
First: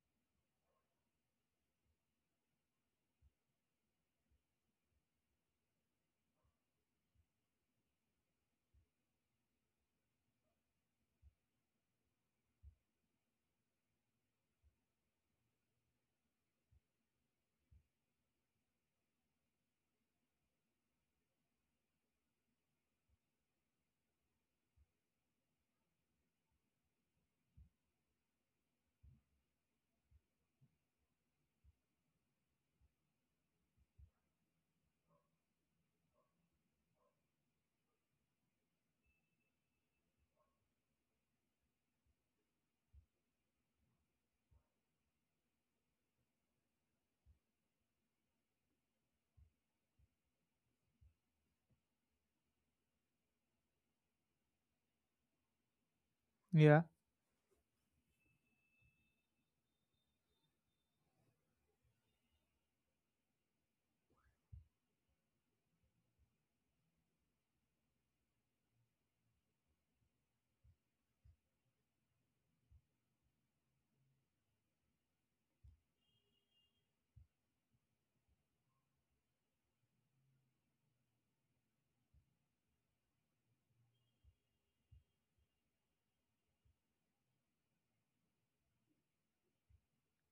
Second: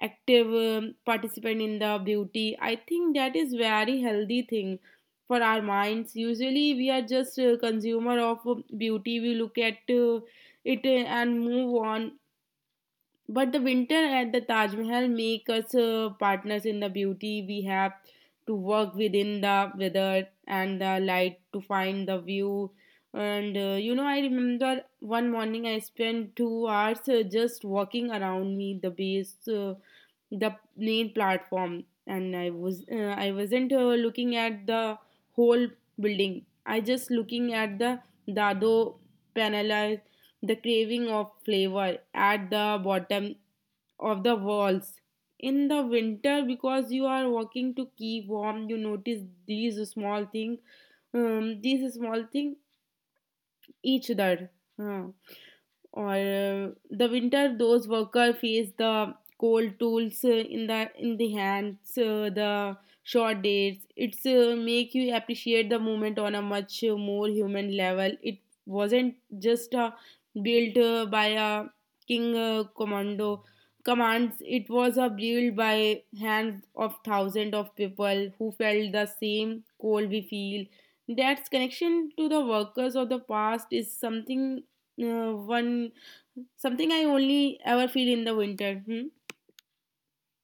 Speaker 2: active, um, participant in the beauty. I think that is very healthy thing for our minds. Usually we are just a consumer of uh, beauty, we look at uh, it uh, and move on. But the winter at the Taj Mahal make us uh, partners in the beauty. We have to work within the weather and the light to find the view. And uh, you know, I remember one morning I spent two hours uh, just walking around me the base, uh, the main platform, and I was uh, I wasn't uh, looking at the whole building. I just looking at the dado panelized the craving of flavor at the bottom of the walls in the winter because you are walking to keep warm you notice these small things, um, these small things each other. Huh. Or uh,
Speaker 1: yeah,
Speaker 2: The winter, those workers face the cold tools uh, in the in the hands, uh, the short days. It's uh, make you appreciate the moment on a much uh, more human level. It wasn't just uh, built uh, by a king uh, commando commands. It was a built by hands of thousands of people who felt the same cold we feel that connection to the workers of the past is something uh, one something I only ever feel in the winter. Hmm?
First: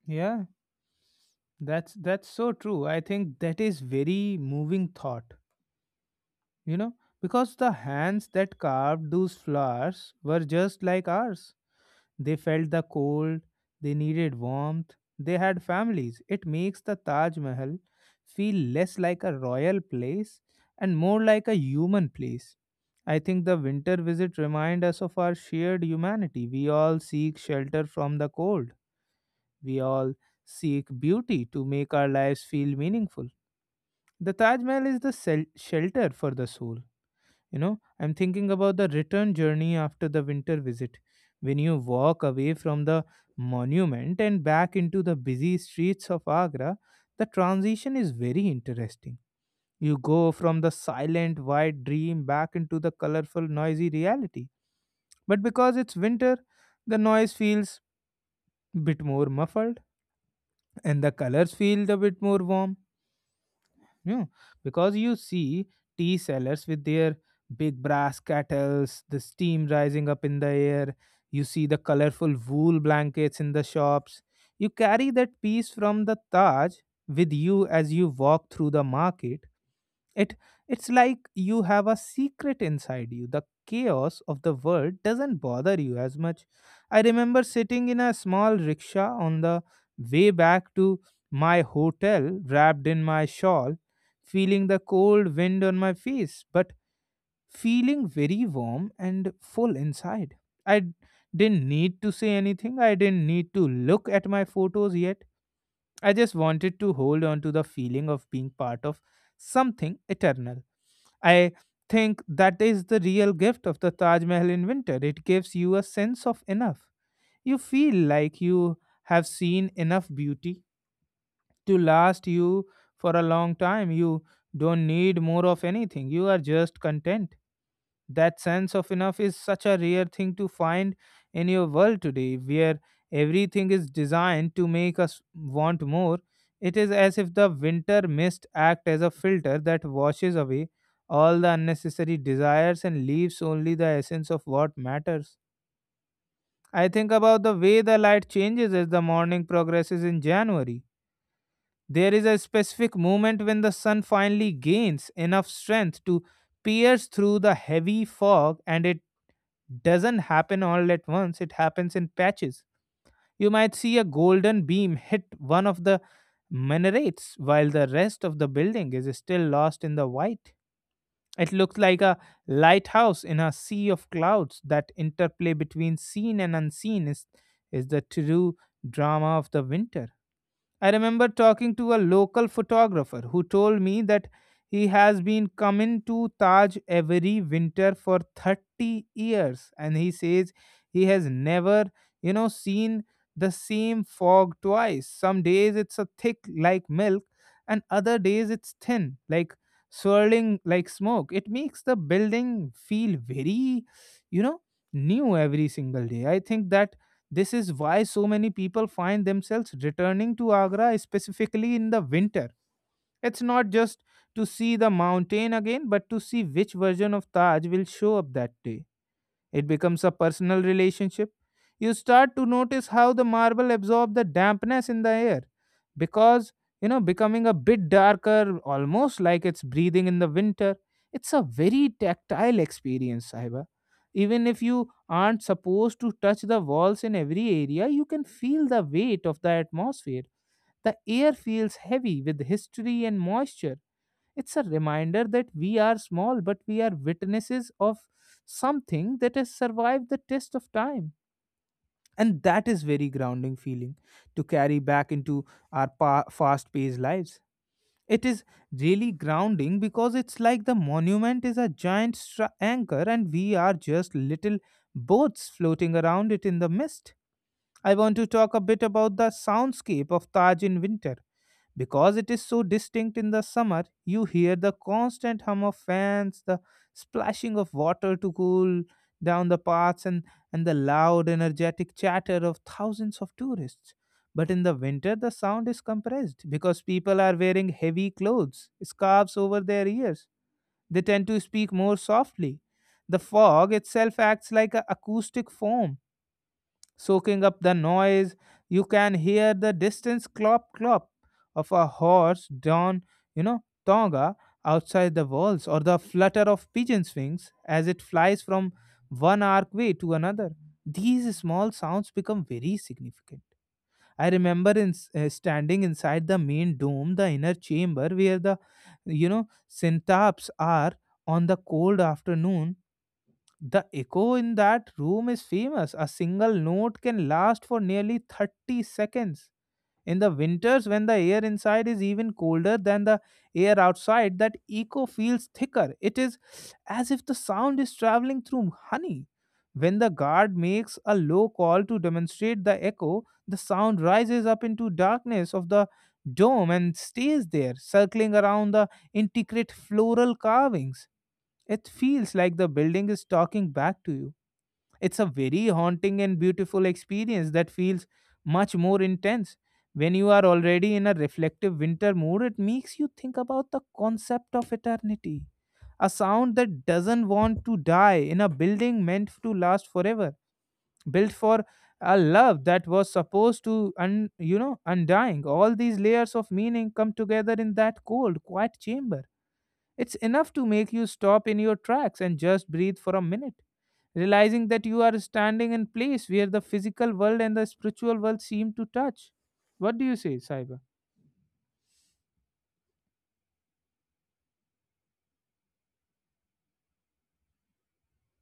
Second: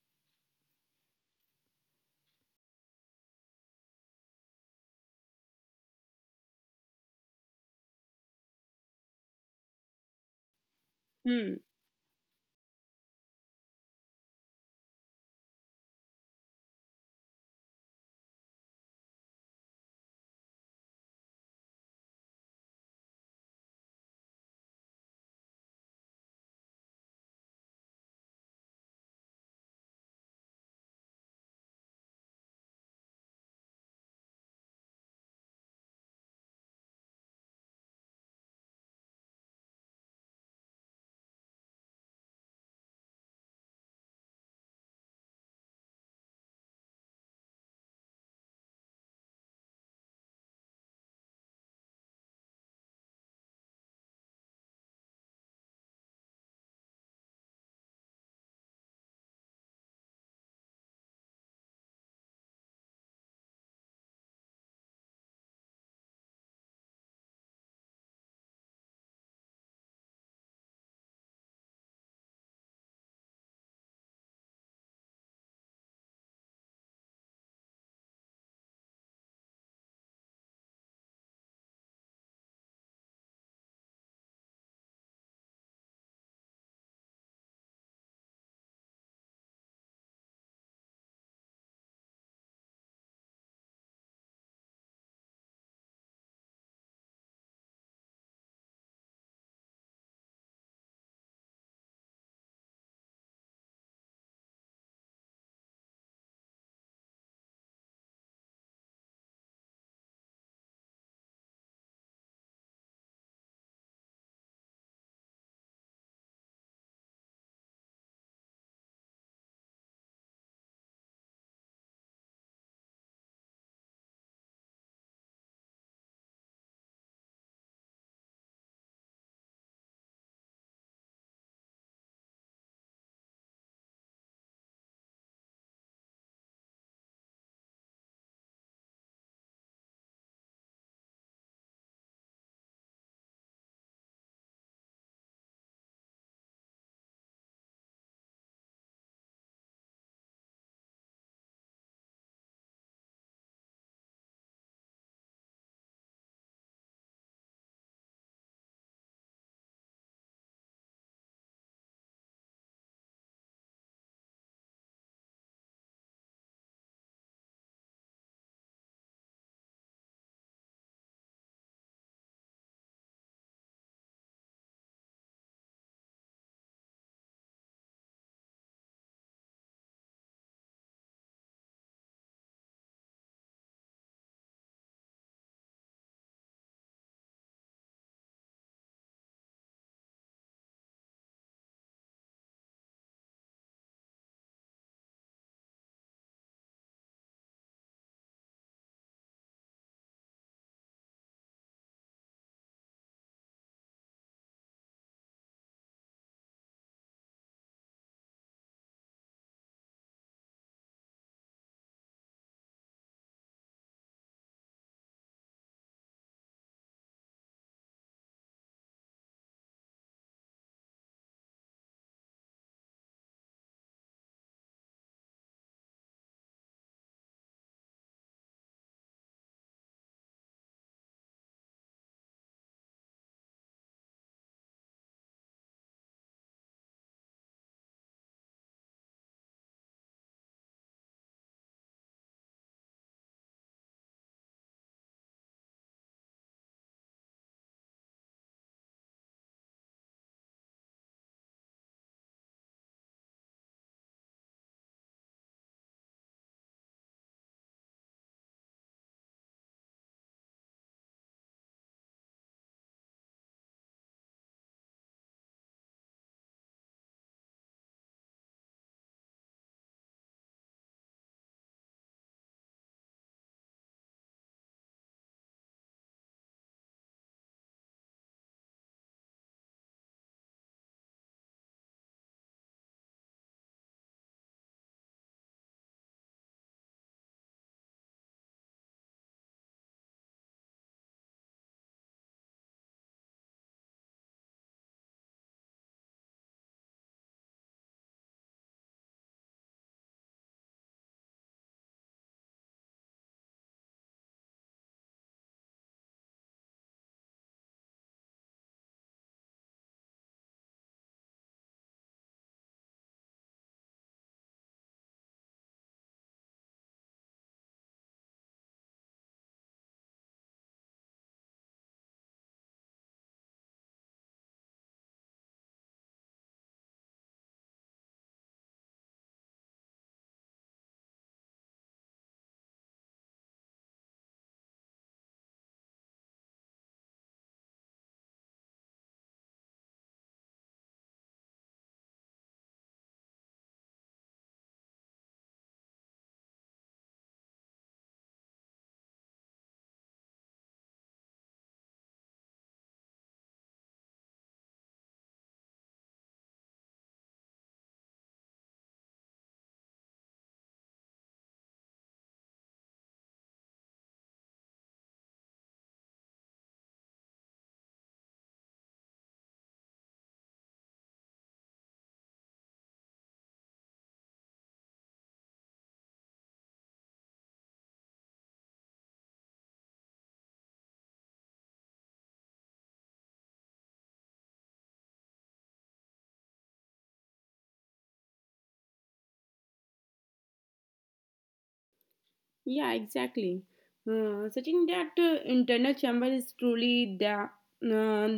Speaker 1: yeah. That's that's so true. I think that is very moving thought, you know, because the hands that carved those flowers were just like ours.
Speaker 2: Hmm.
Speaker 1: They felt the cold, they needed warmth, they had families. It makes the Taj Mahal feel less like a royal place and more like a human place. I think the winter visit reminds us of our shared humanity. We all seek shelter from the cold. We all seek beauty to make our lives feel meaningful. The Taj Mahal is the sel- shelter for the soul. You know, I'm thinking about the return journey after the winter visit. When you walk away from the monument and back into the busy streets of Agra, the transition is very interesting. You go from the silent, white dream back into the colorful, noisy reality. But because it's winter, the noise feels bit more muffled and the colors feel a bit more warm. Yeah, because you see tea sellers with their big brass kettles, the steam rising up in the air. You see the colorful wool blankets in the shops. You carry that piece from the Taj with you as you walk through the market, it it's like you have a secret inside you. The chaos of the world doesn't bother you as much. I remember sitting in a small rickshaw on the way back to my hotel, wrapped in my shawl, feeling the cold wind on my face, but feeling very warm and full inside. I d- didn't need to say anything. I didn't need to look at my photos yet. I just wanted to hold on to the feeling of being part of something eternal. I think that is the real gift of the Taj Mahal in winter. It gives you a sense of enough. You feel like you have seen enough beauty to last you for a long time. You don't need more of anything. You are just content. That sense of enough is such a rare thing to find in your world today, where everything is designed to make us want more. It is as if the winter mist acts as a filter that washes away all the unnecessary desires and leaves only the essence of what matters. I think about the way the light changes as the morning progresses in January. There is a specific moment when the sun finally gains enough strength to pierce through the heavy fog, and it doesn't happen all at once, it happens in patches. You might see a golden beam hit one of the minarets while the rest of the building is still lost in the white. It looks like a lighthouse in a sea of clouds. That interplay between seen and unseen is, is the true drama of the winter. I remember talking to a local photographer who told me that he has been coming to Taj every winter for thirty years, and he says he has never, you know, seen the same fog twice. Some days it's a thick like milk, and other days it's thin like swirling like smoke. It makes the building feel very, you know, new every single day. I think that this is why so many people find themselves returning to Agra specifically in the winter. It's not just to see the mountain again, but to see which version of Taj will show up that day. It becomes a personal relationship. You start to notice how the marble absorbs the dampness in the air because, you know, becoming a bit darker, almost like it's breathing in the winter. It's a very tactile experience, Sahiba. Even if you aren't supposed to touch the walls in every area, you can feel the weight of the atmosphere. The air feels heavy with history and moisture. It's a reminder that we are small, but we are witnesses of something that has survived the test of time. And that is very grounding feeling to carry back into our pa- fast-paced lives. It is really grounding because it's like the monument is a giant stra- anchor, and we are just little boats floating around it in the mist. I want to talk a bit about the soundscape of Taj in winter, because it is so distinct. In the summer, you hear the constant hum of fans, the splashing of water to cool down the paths, and, and the loud, energetic chatter of thousands of tourists. But in the winter, the sound is compressed because people are wearing heavy clothes, scarves over their ears. They tend to speak more softly. The fog itself acts like an acoustic foam soaking up the noise. You can hear the distant clop clop of a horse down, you know, Tonga outside the walls, or the flutter of pigeon's wings as it flies from one archway to another. These small sounds become very significant. I remember in, uh, standing inside the main dome, the inner chamber where the, you know, syntaps are, on the cold afternoon. The echo in that room is famous. A single note can last for nearly thirty seconds. In the winters, when the air inside is even colder than the air outside, that echo feels thicker. It is as if the sound is traveling through honey. When the guard makes a low call to demonstrate the echo, the sound rises up into darkness of the dome and stays there, circling around the intricate floral carvings. It feels like the building is talking back to you. It's a very haunting and beautiful experience that feels much more intense. When you are already in a reflective winter mood, it makes you think about the concept of eternity. A sound that doesn't want to die in a building meant to last forever, built for a love that was supposed to un, you know undying. All these layers of meaning come together in that cold quiet chamber. It's enough to make you stop in your tracks and just breathe for a minute, realizing that you are standing in place where the physical world and the spiritual world seem to touch. What do you say, Saiba?
Speaker 2: Yeah, exactly. Uh, Sachin, that uh, internal chamber is truly the uh,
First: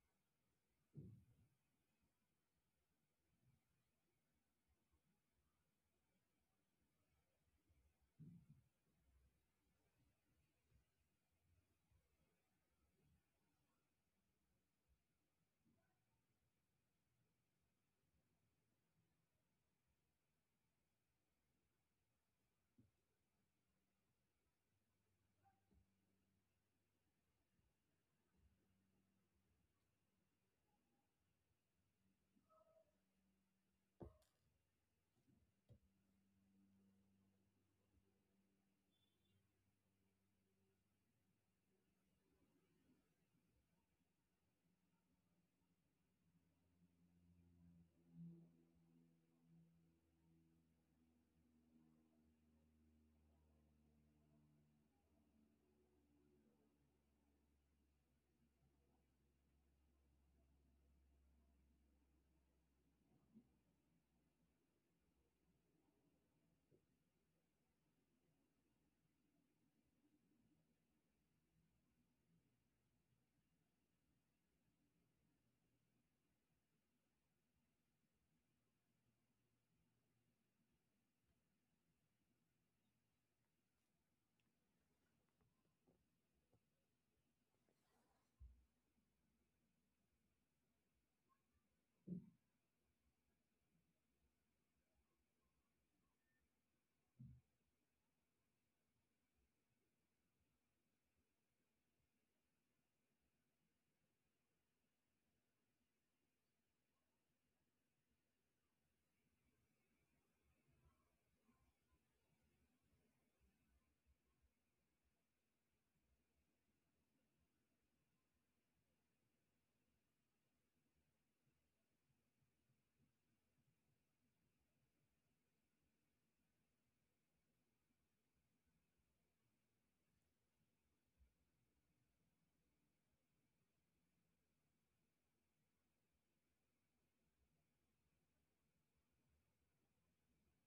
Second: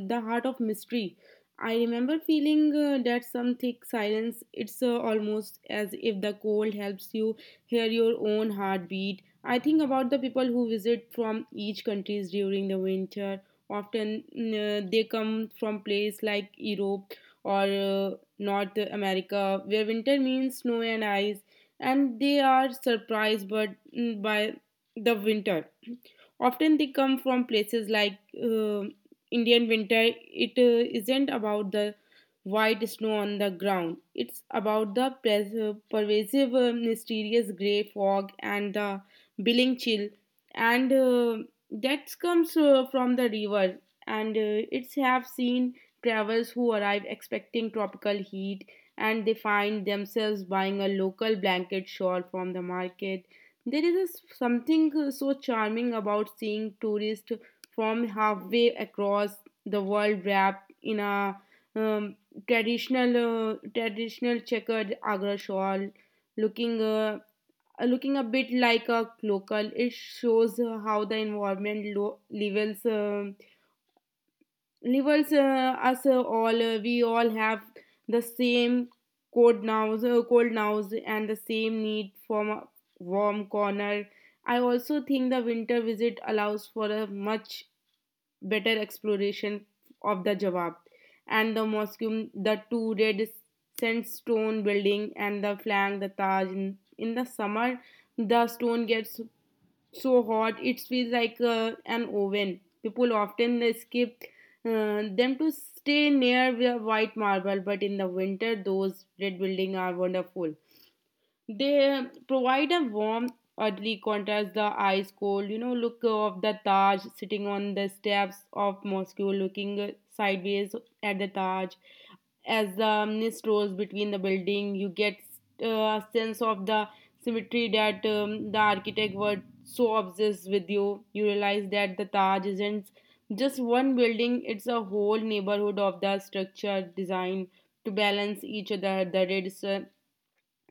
Speaker 2: the heart of mystery. I remember feeling uh, that some thick silence. It's uh, almost as if the cold helps you hear your own heartbeat. I think about the people who visit from each countries during the winter. Often mm, uh, they come from place like Europe or uh, North America, where winter means snow and ice, and they are surprised but mm, by the winter. Often they come from places like uh, Indian winter. It uh, isn't about the white snow on the ground. It's about the pres- uh, pervasive, uh, mysterious gray fog and the billing chill, and uh, that comes uh, from the river. And uh, It's have seen travelers who arrive expecting tropical heat, and they find themselves buying a local blanket shawl from the market. There is a s- something uh, so charming about seeing tourists from halfway across the world wrapped in a um, traditional, uh, traditional checkered Agra shawl, looking uh, uh, looking a bit like a local. It shows uh, how the environment lo- levels. um Reverse uh, us uh, all. Uh, we all have the same cold nows, uh, cold nows, and the same need for a warm corner. I also think the winter visit allows for a much better exploration of the Jawab and the mosque, um, the two red sandstone building, and the flank, the Taj. In, in the summer, the stone gets so hot it feels like uh, an oven. People often they skip uh, them to stay near the white marble, but in the winter those red buildings are wonderful. They provide a warm, oddly contrast the ice cold, you know, look of the Taj sitting on the steps of Moscow, looking sideways at the Taj. As the mist rose between the building, you get uh, a sense of the symmetry that um, the architect was so obsessed with you. You realize that the Taj isn't just one building, it's a whole neighborhood of the structure design to balance each other. The red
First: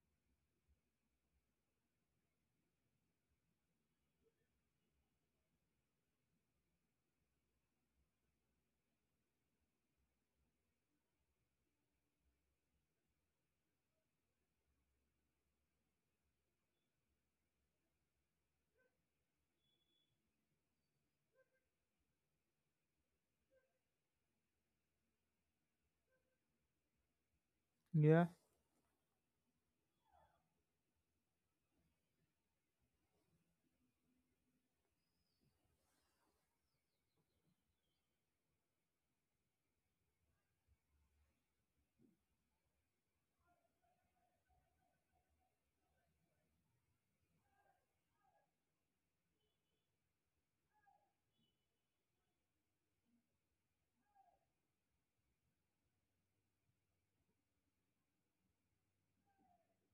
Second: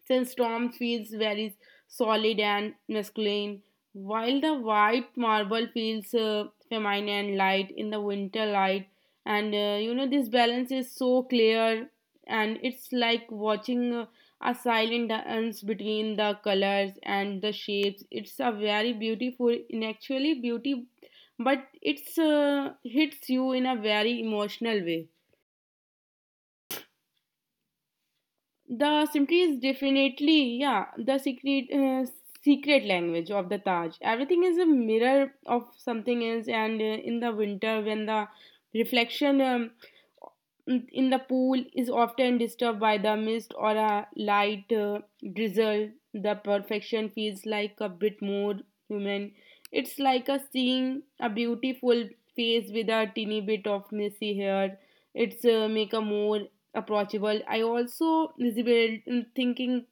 Speaker 2: since Tom feels very solid and masculine, while the white marble feels uh, feminine and light in the winter light. And uh, you know, this balance is so clear, and it's like watching uh, a silent dance between the colors and the shapes. It's a very beautiful, in actually beauty, but it's uh, hits you in a very emotional way.
Speaker 1: Yeah,
Speaker 2: The symmetry is definitely, yeah, the secret uh, secret language of the Taj. Everything is a mirror of something else, and uh, in the winter, when the reflection um, in the pool is often disturbed by the mist or a light uh, drizzle, the perfection feels like a bit more human. It's like a seeing a beautiful face with a teeny bit of messy hair. It's uh, make a more approachable. I also resemble- mm, thinking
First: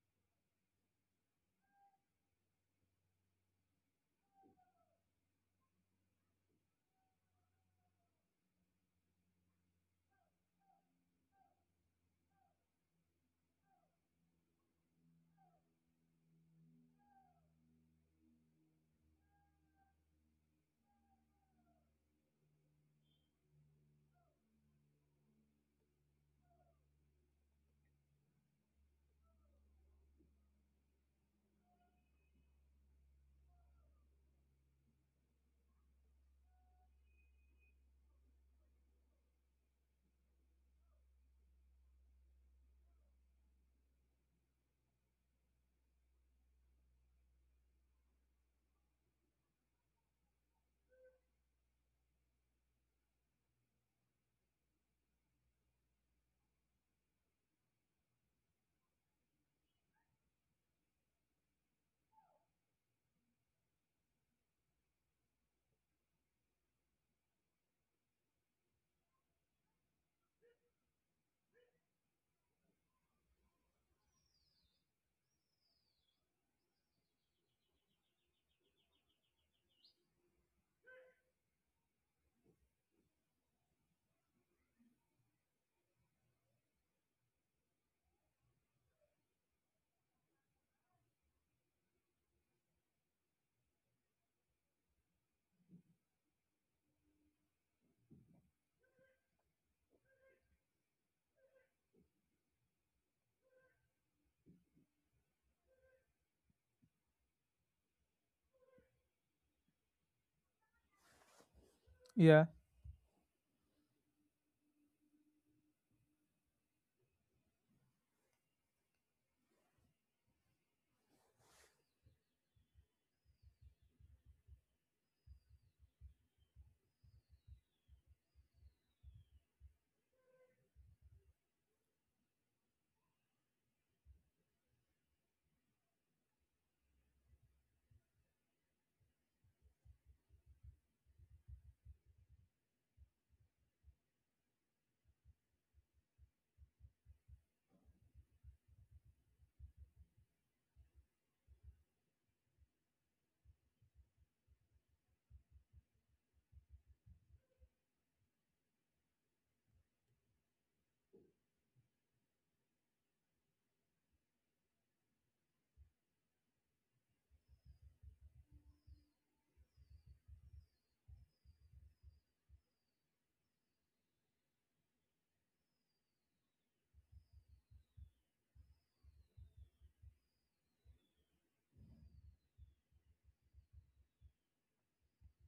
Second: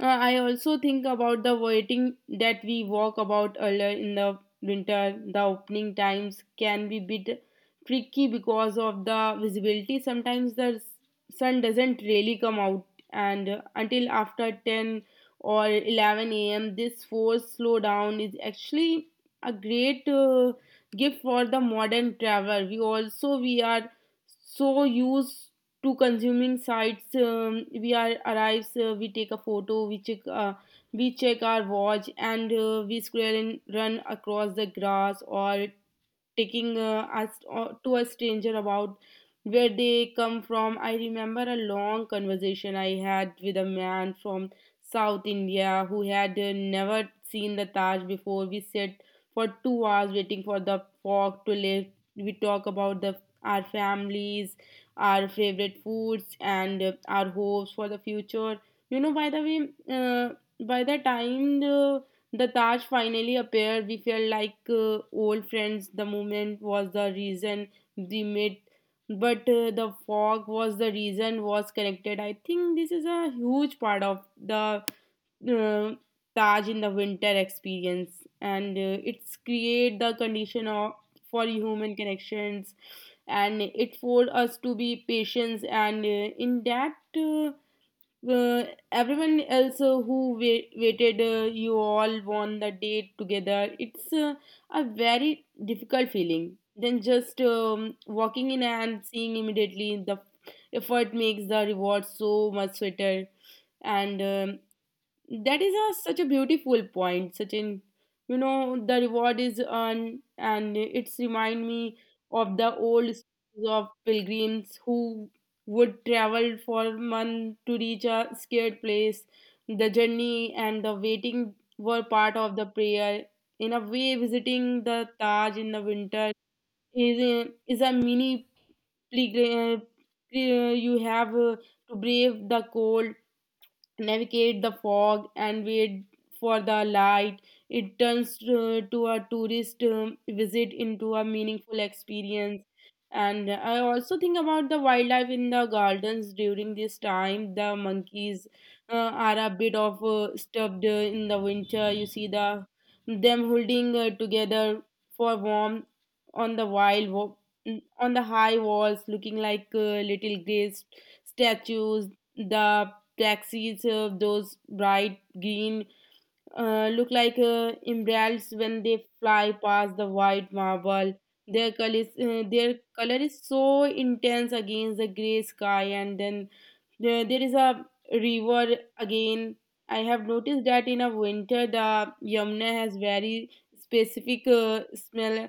Speaker 2: uh, I also think about the waiting that we walk about earlier in the winter. The opening times can be bit tricky because of the visibility. Sometimes the s- sun doesn't really come out and uh, until after ten or eleven a.m. This forced slowdown is actually a great uh, gift for the modern traveler. We also we are so used to consuming sites. Um, we are arrives, uh, we take a photo, we check uh, we check our watch, and uh, we scroll and run across the grass or taking uh, us o- to a stranger about where they come from. I remember a long conversation I had with a man from South India who had uh, never seen the Taj before. We sat for two hours waiting for the fog to lift. We talk about the our families, our favorite foods, and uh, our hopes for the future. You know, by the way, uh, by the time the the Taj finally appeared. We felt like uh, old friends. The moment was the reason we met, but uh, the fog was the reason was connected. I think this is a huge part of the uh, Taj in the winter experience, and uh, it's create the condition of for human connections, and it for us to be patient. And uh, in that. Uh, uh, Everyone else uh, who wait, waited uh, you all won the date together. It's uh, a very difficult feeling than just um, walking in and seeing immediately. The effort makes the reward so much sweeter, and um, that is a, such a beautiful point Sachin. You know the reward is earned and it's remind me
Speaker 1: yeah,
Speaker 2: of the old stories of pilgrims who would travel for months to reach a scared place. The journey and the waiting were part of the prayer. In a way visiting the Taj in the winter is a, is a mini pilgrim. You have uh, to brave the cold, navigate the fog and wait for the light. It turns uh, to a tourist um, visit into a meaningful experience. And I also think about the wildlife in the gardens during this time. The monkeys uh, are a bit of uh, stuffed uh, in the winter. You see the them holding uh, together for warmth on the wild wa- on the high walls, looking like uh, little gray statues. The taxis, uh, those bright green, uh, look like uh, umbrellas when they fly past the white marble. Their color, is, uh, their color is so intense against the gray sky, and then there, there is a river again. I have noticed that in a winter the Yamuna has very specific uh, smell.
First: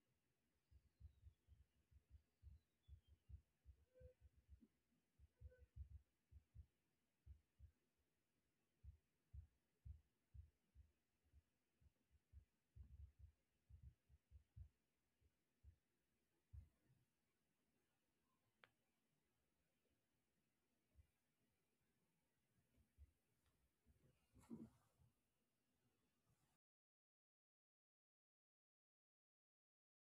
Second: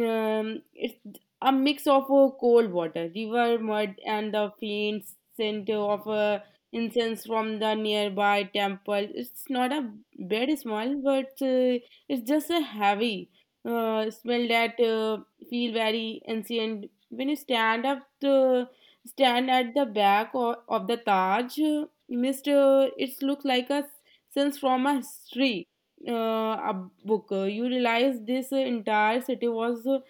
Speaker 2: um, It's a mix of uh, cold water river mud and the faint scent of uh, incense from the nearby temple. It's not a bad smell, but uh, it's just a heavy uh, smell that uh, feel very ancient when you stand up the stand at the back o- of the Taj. uh, Mist, uh, it looks like a sense from a history uh, a book. Uh, You realize this uh, entire city was uh,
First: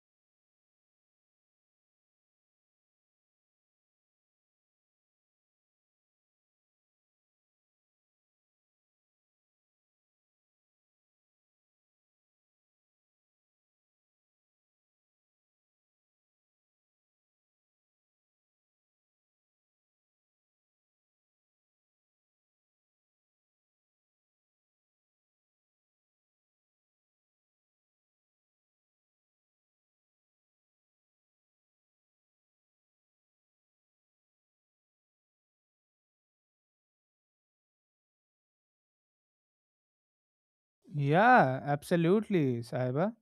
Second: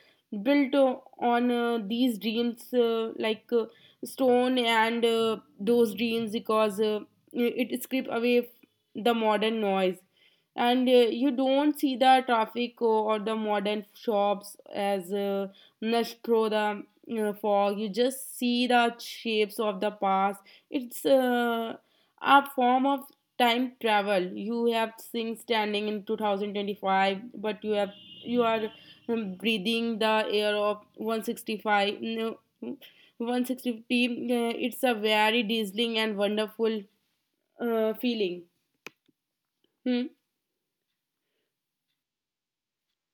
Speaker 2: built uh, on uh, these dreams, uh, like uh, stone and uh, those dreams, because uh, it it strip away the modern noise, and uh, you don't see the traffic uh, or the modern shops as uh, nudged through the uh, fog. You just see the shapes of the past. It's uh, a form of time travel. You have things standing in two thousand twenty-five, but you have you are um, breathing the air of one sixty-five, no, one sixty, uh, it's a very dazzling and wonderful uh, feeling. Hmm.
Speaker 1: yeah, absolutely, Saiba.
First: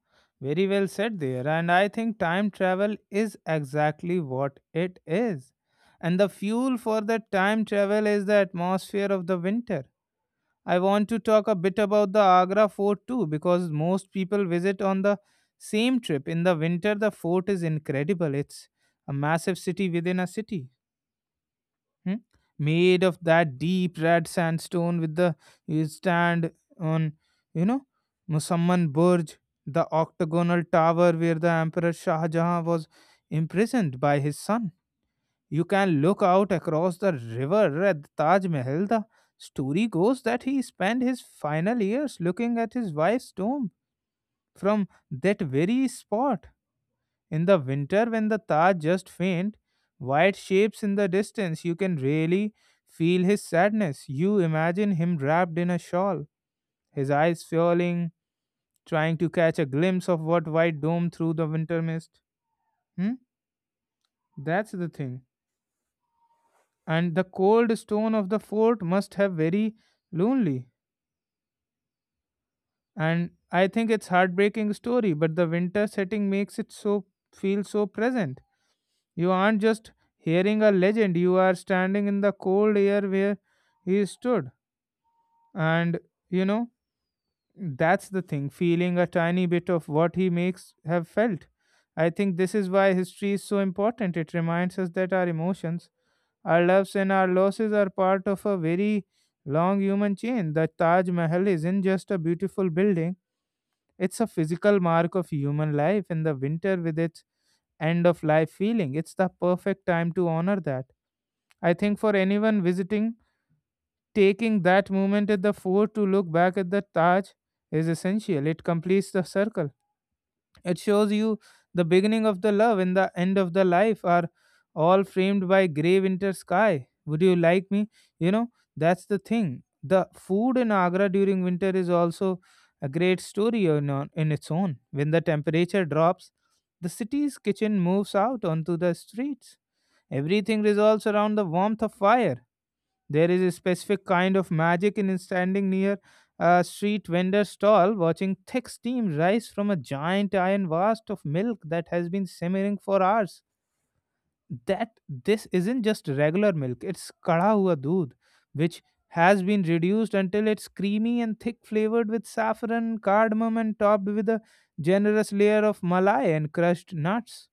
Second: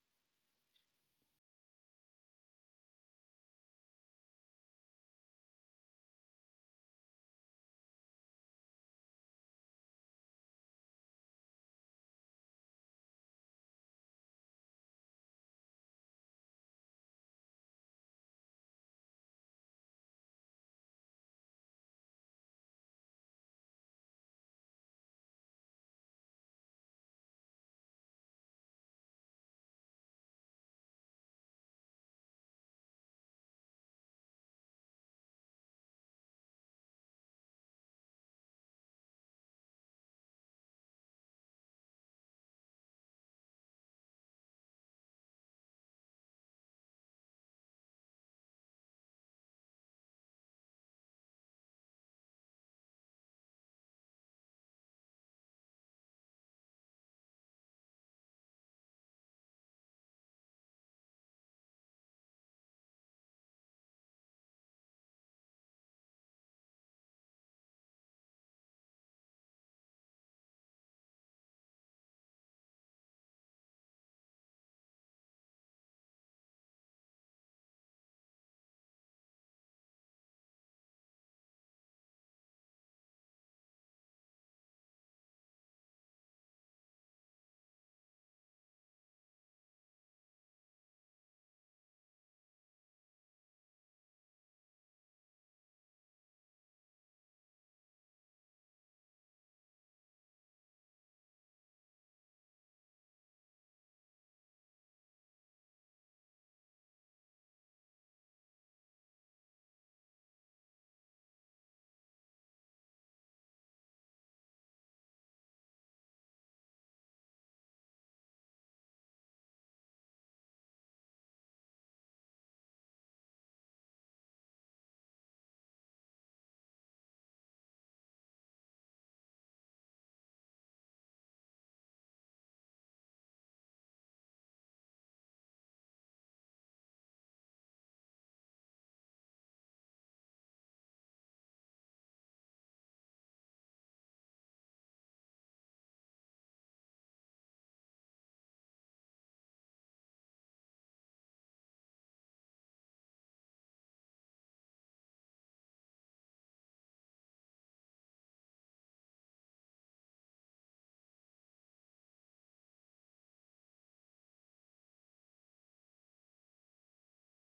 Speaker 1: Very well said there. And I think time travel is exactly what it is. And the fuel for the time travel is the atmosphere of the winter. I want to talk a bit about the Agra fort too, because most people visit on the same trip. In the winter, the fort is incredible. It's a massive city within a city, hmm, made of that deep red sandstone with the you stand on, you know, Musamman Burj, the octagonal tower where the Emperor Shah Jahan was imprisoned by his son. You can look out across the river at the Taj Mahal. The story goes that he spent his final years looking at his wife's tomb from that very spot. In the winter, when the Taj just faint, white shapes in the distance, you can really feel his sadness. You imagine him wrapped in a shawl, his eyes falling, trying to catch a glimpse of what white dome through the winter mist. Hmm? That's the thing. And the cold stone of the fort must have very lonely, and I think it's heartbreaking story, but the winter setting makes it so feel so present. You aren't just hearing a legend, you are standing in the cold air where he stood. And you know that's the thing, feeling a tiny bit of what he makes have felt. I think this is why history is so important. It reminds us that our emotions, our loves and our losses are part of a very long human chain. The Taj Mahal isn't just a beautiful building, it's a physical mark of human life in the winter with its end of life feeling. It's the perfect time to honor that. I think for anyone visiting, taking that moment at the fort to look back at the Taj is essential. It completes the circle. It shows you the beginning of the love and the end of the life are all framed by grey winter sky. Would you like me? You know, that's the thing. The food in Agra during winter is also a great story on, on- in its own. When the temperature drops, the city's kitchen moves out onto the streets. Everything revolves around the warmth of fire. There is a specific kind of magic in standing near a street vendor's stall, watching thick steam rise from a giant iron vast of milk that has been simmering for hours. That this isn't just regular milk, it's kada hua doodh, which has been reduced until it's creamy and thick, flavored with saffron, cardamom, and topped with a generous layer of malai and crushed nuts.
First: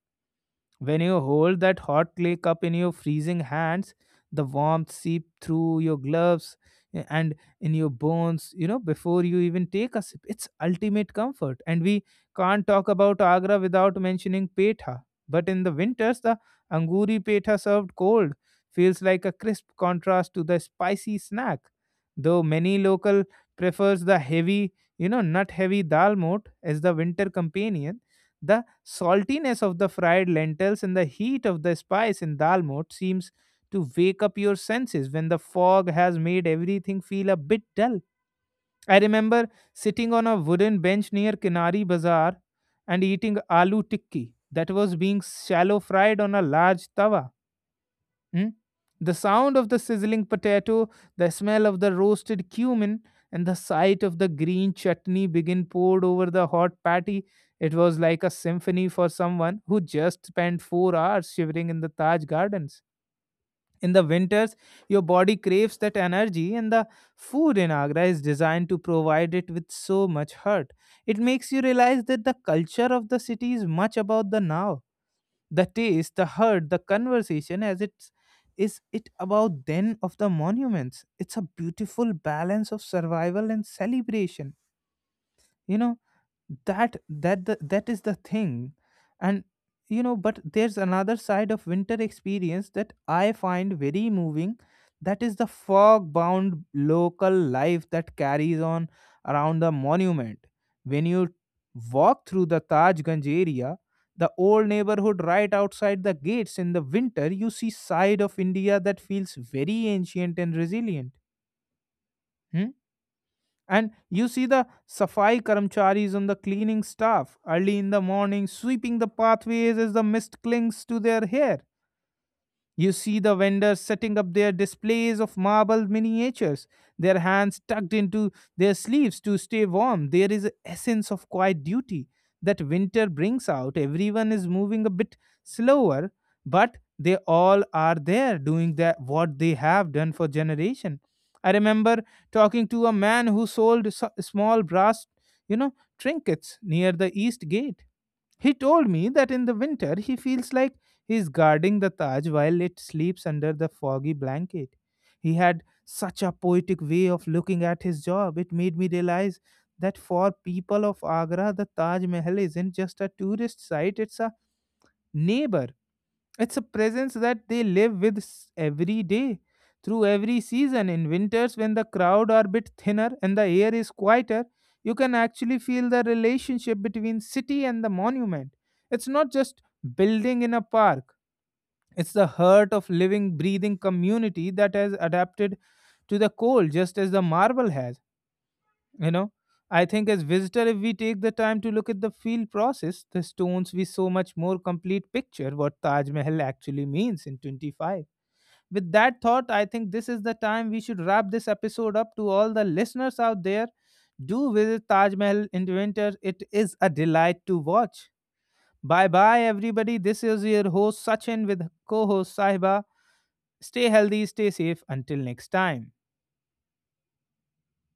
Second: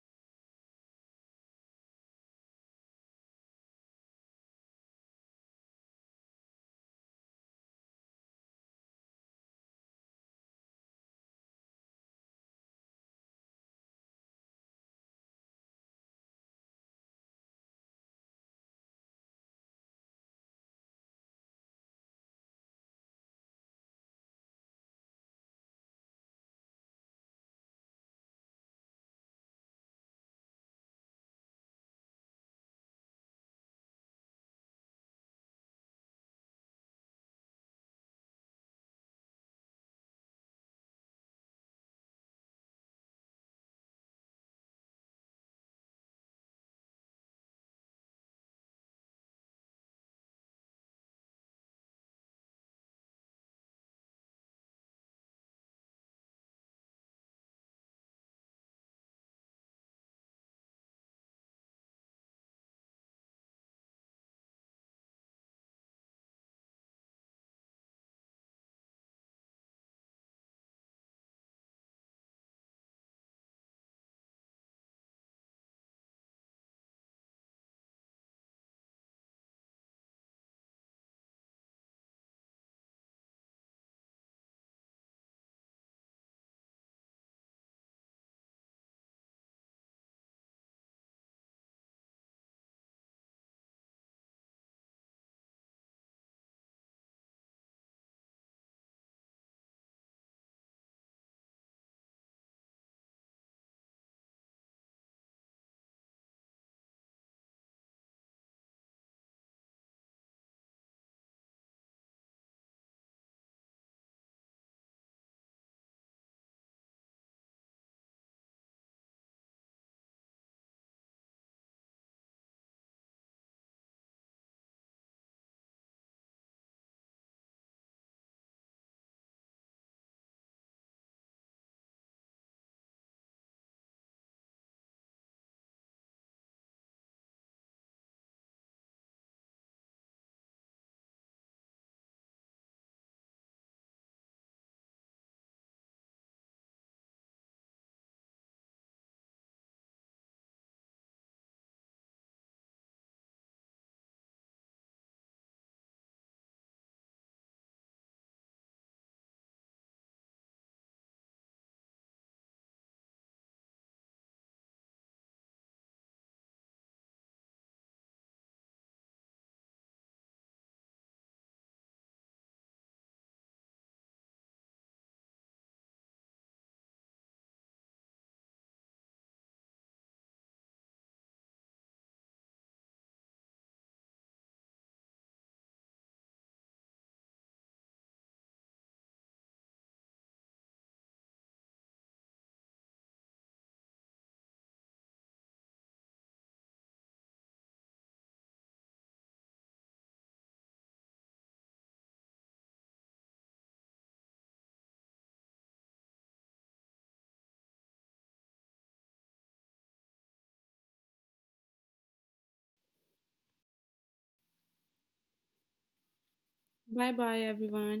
Speaker 1: When you hold that hot clay cup in your freezing hands, the warmth seep through your gloves eh, and in your bones, you know, before you even take a sip. It's ultimate comfort. And we can't talk about Agra without mentioning Petha. But in the winters, the Anguri Petha served cold feels like a crisp contrast to the spicy snack. Though many local prefers the heavy, you know, nut heavy dal mote as the winter companion. The saltiness of the fried lentils and the heat of the spice in dal mote seems to wake up your senses when the fog has made everything feel a bit dull. I remember sitting on a wooden bench near Kinari Bazaar and eating aloo tikki that was being shallow fried on a large tawa. Mm? The sound of the sizzling potato, the smell of the roasted cumin, and the sight of the green chutney begin poured over the hot patty. It was like a symphony for someone who just spent four hours shivering in the Taj Gardens. In the winters, your body craves that energy, and the food in Agra is designed to provide it with so much heart. It makes you realize that the culture of the city is much about the now, the taste, the hurt, the conversation as it's, is it about then of the monuments. It's a beautiful balance of survival and celebration. you know that that the, that is the thing. And you know but there's another side of winter experience that I find very moving, that is the fog bound local life that carries on around the monument. When you walk through the Tajganj area, the old neighborhood right outside the gates in the winter, you see side of India that feels very ancient and resilient. Hmm? And you see the Safai Karamcharis on the cleaning staff early in the morning sweeping the pathways as the mist clings to their hair. You see the vendors setting up their displays of marble miniatures, their hands tucked into their sleeves to stay warm. There is a essence of quiet duty that winter brings out. Everyone is moving a bit slower, but they all are there doing that what they have done for generation. I remember talking to a man who sold s- small brass, you know, trinkets near the east gate. He told me that in the winter he feels like he's guarding the Taj while it sleeps under the foggy blanket. He had such a poetic way of looking at his job. It made me realize that for people of Agra, the Taj Mahal isn't just a tourist site, it's a neighbor. It's a presence that they live with s- every day, through every season. In winters, when the crowd are a bit thinner and the air is quieter, you can actually feel the relationship between city and the monument. It's not just building in a park, it's the heart of living, breathing community that has adapted to the cold just as the marble has. you know I think as visitor if we take the time to look at the field process the stones we so much more complete picture what Taj Mahal actually means in 25. With that thought, I think this is the time we should wrap this episode up. To all the listeners out there, do visit Taj Mahal in winter. It is a delight to watch. Bye bye everybody, this is your host Sachin with co-host Sahiba. Stay healthy, stay safe until next time.
Speaker 2: Bye bye everyone.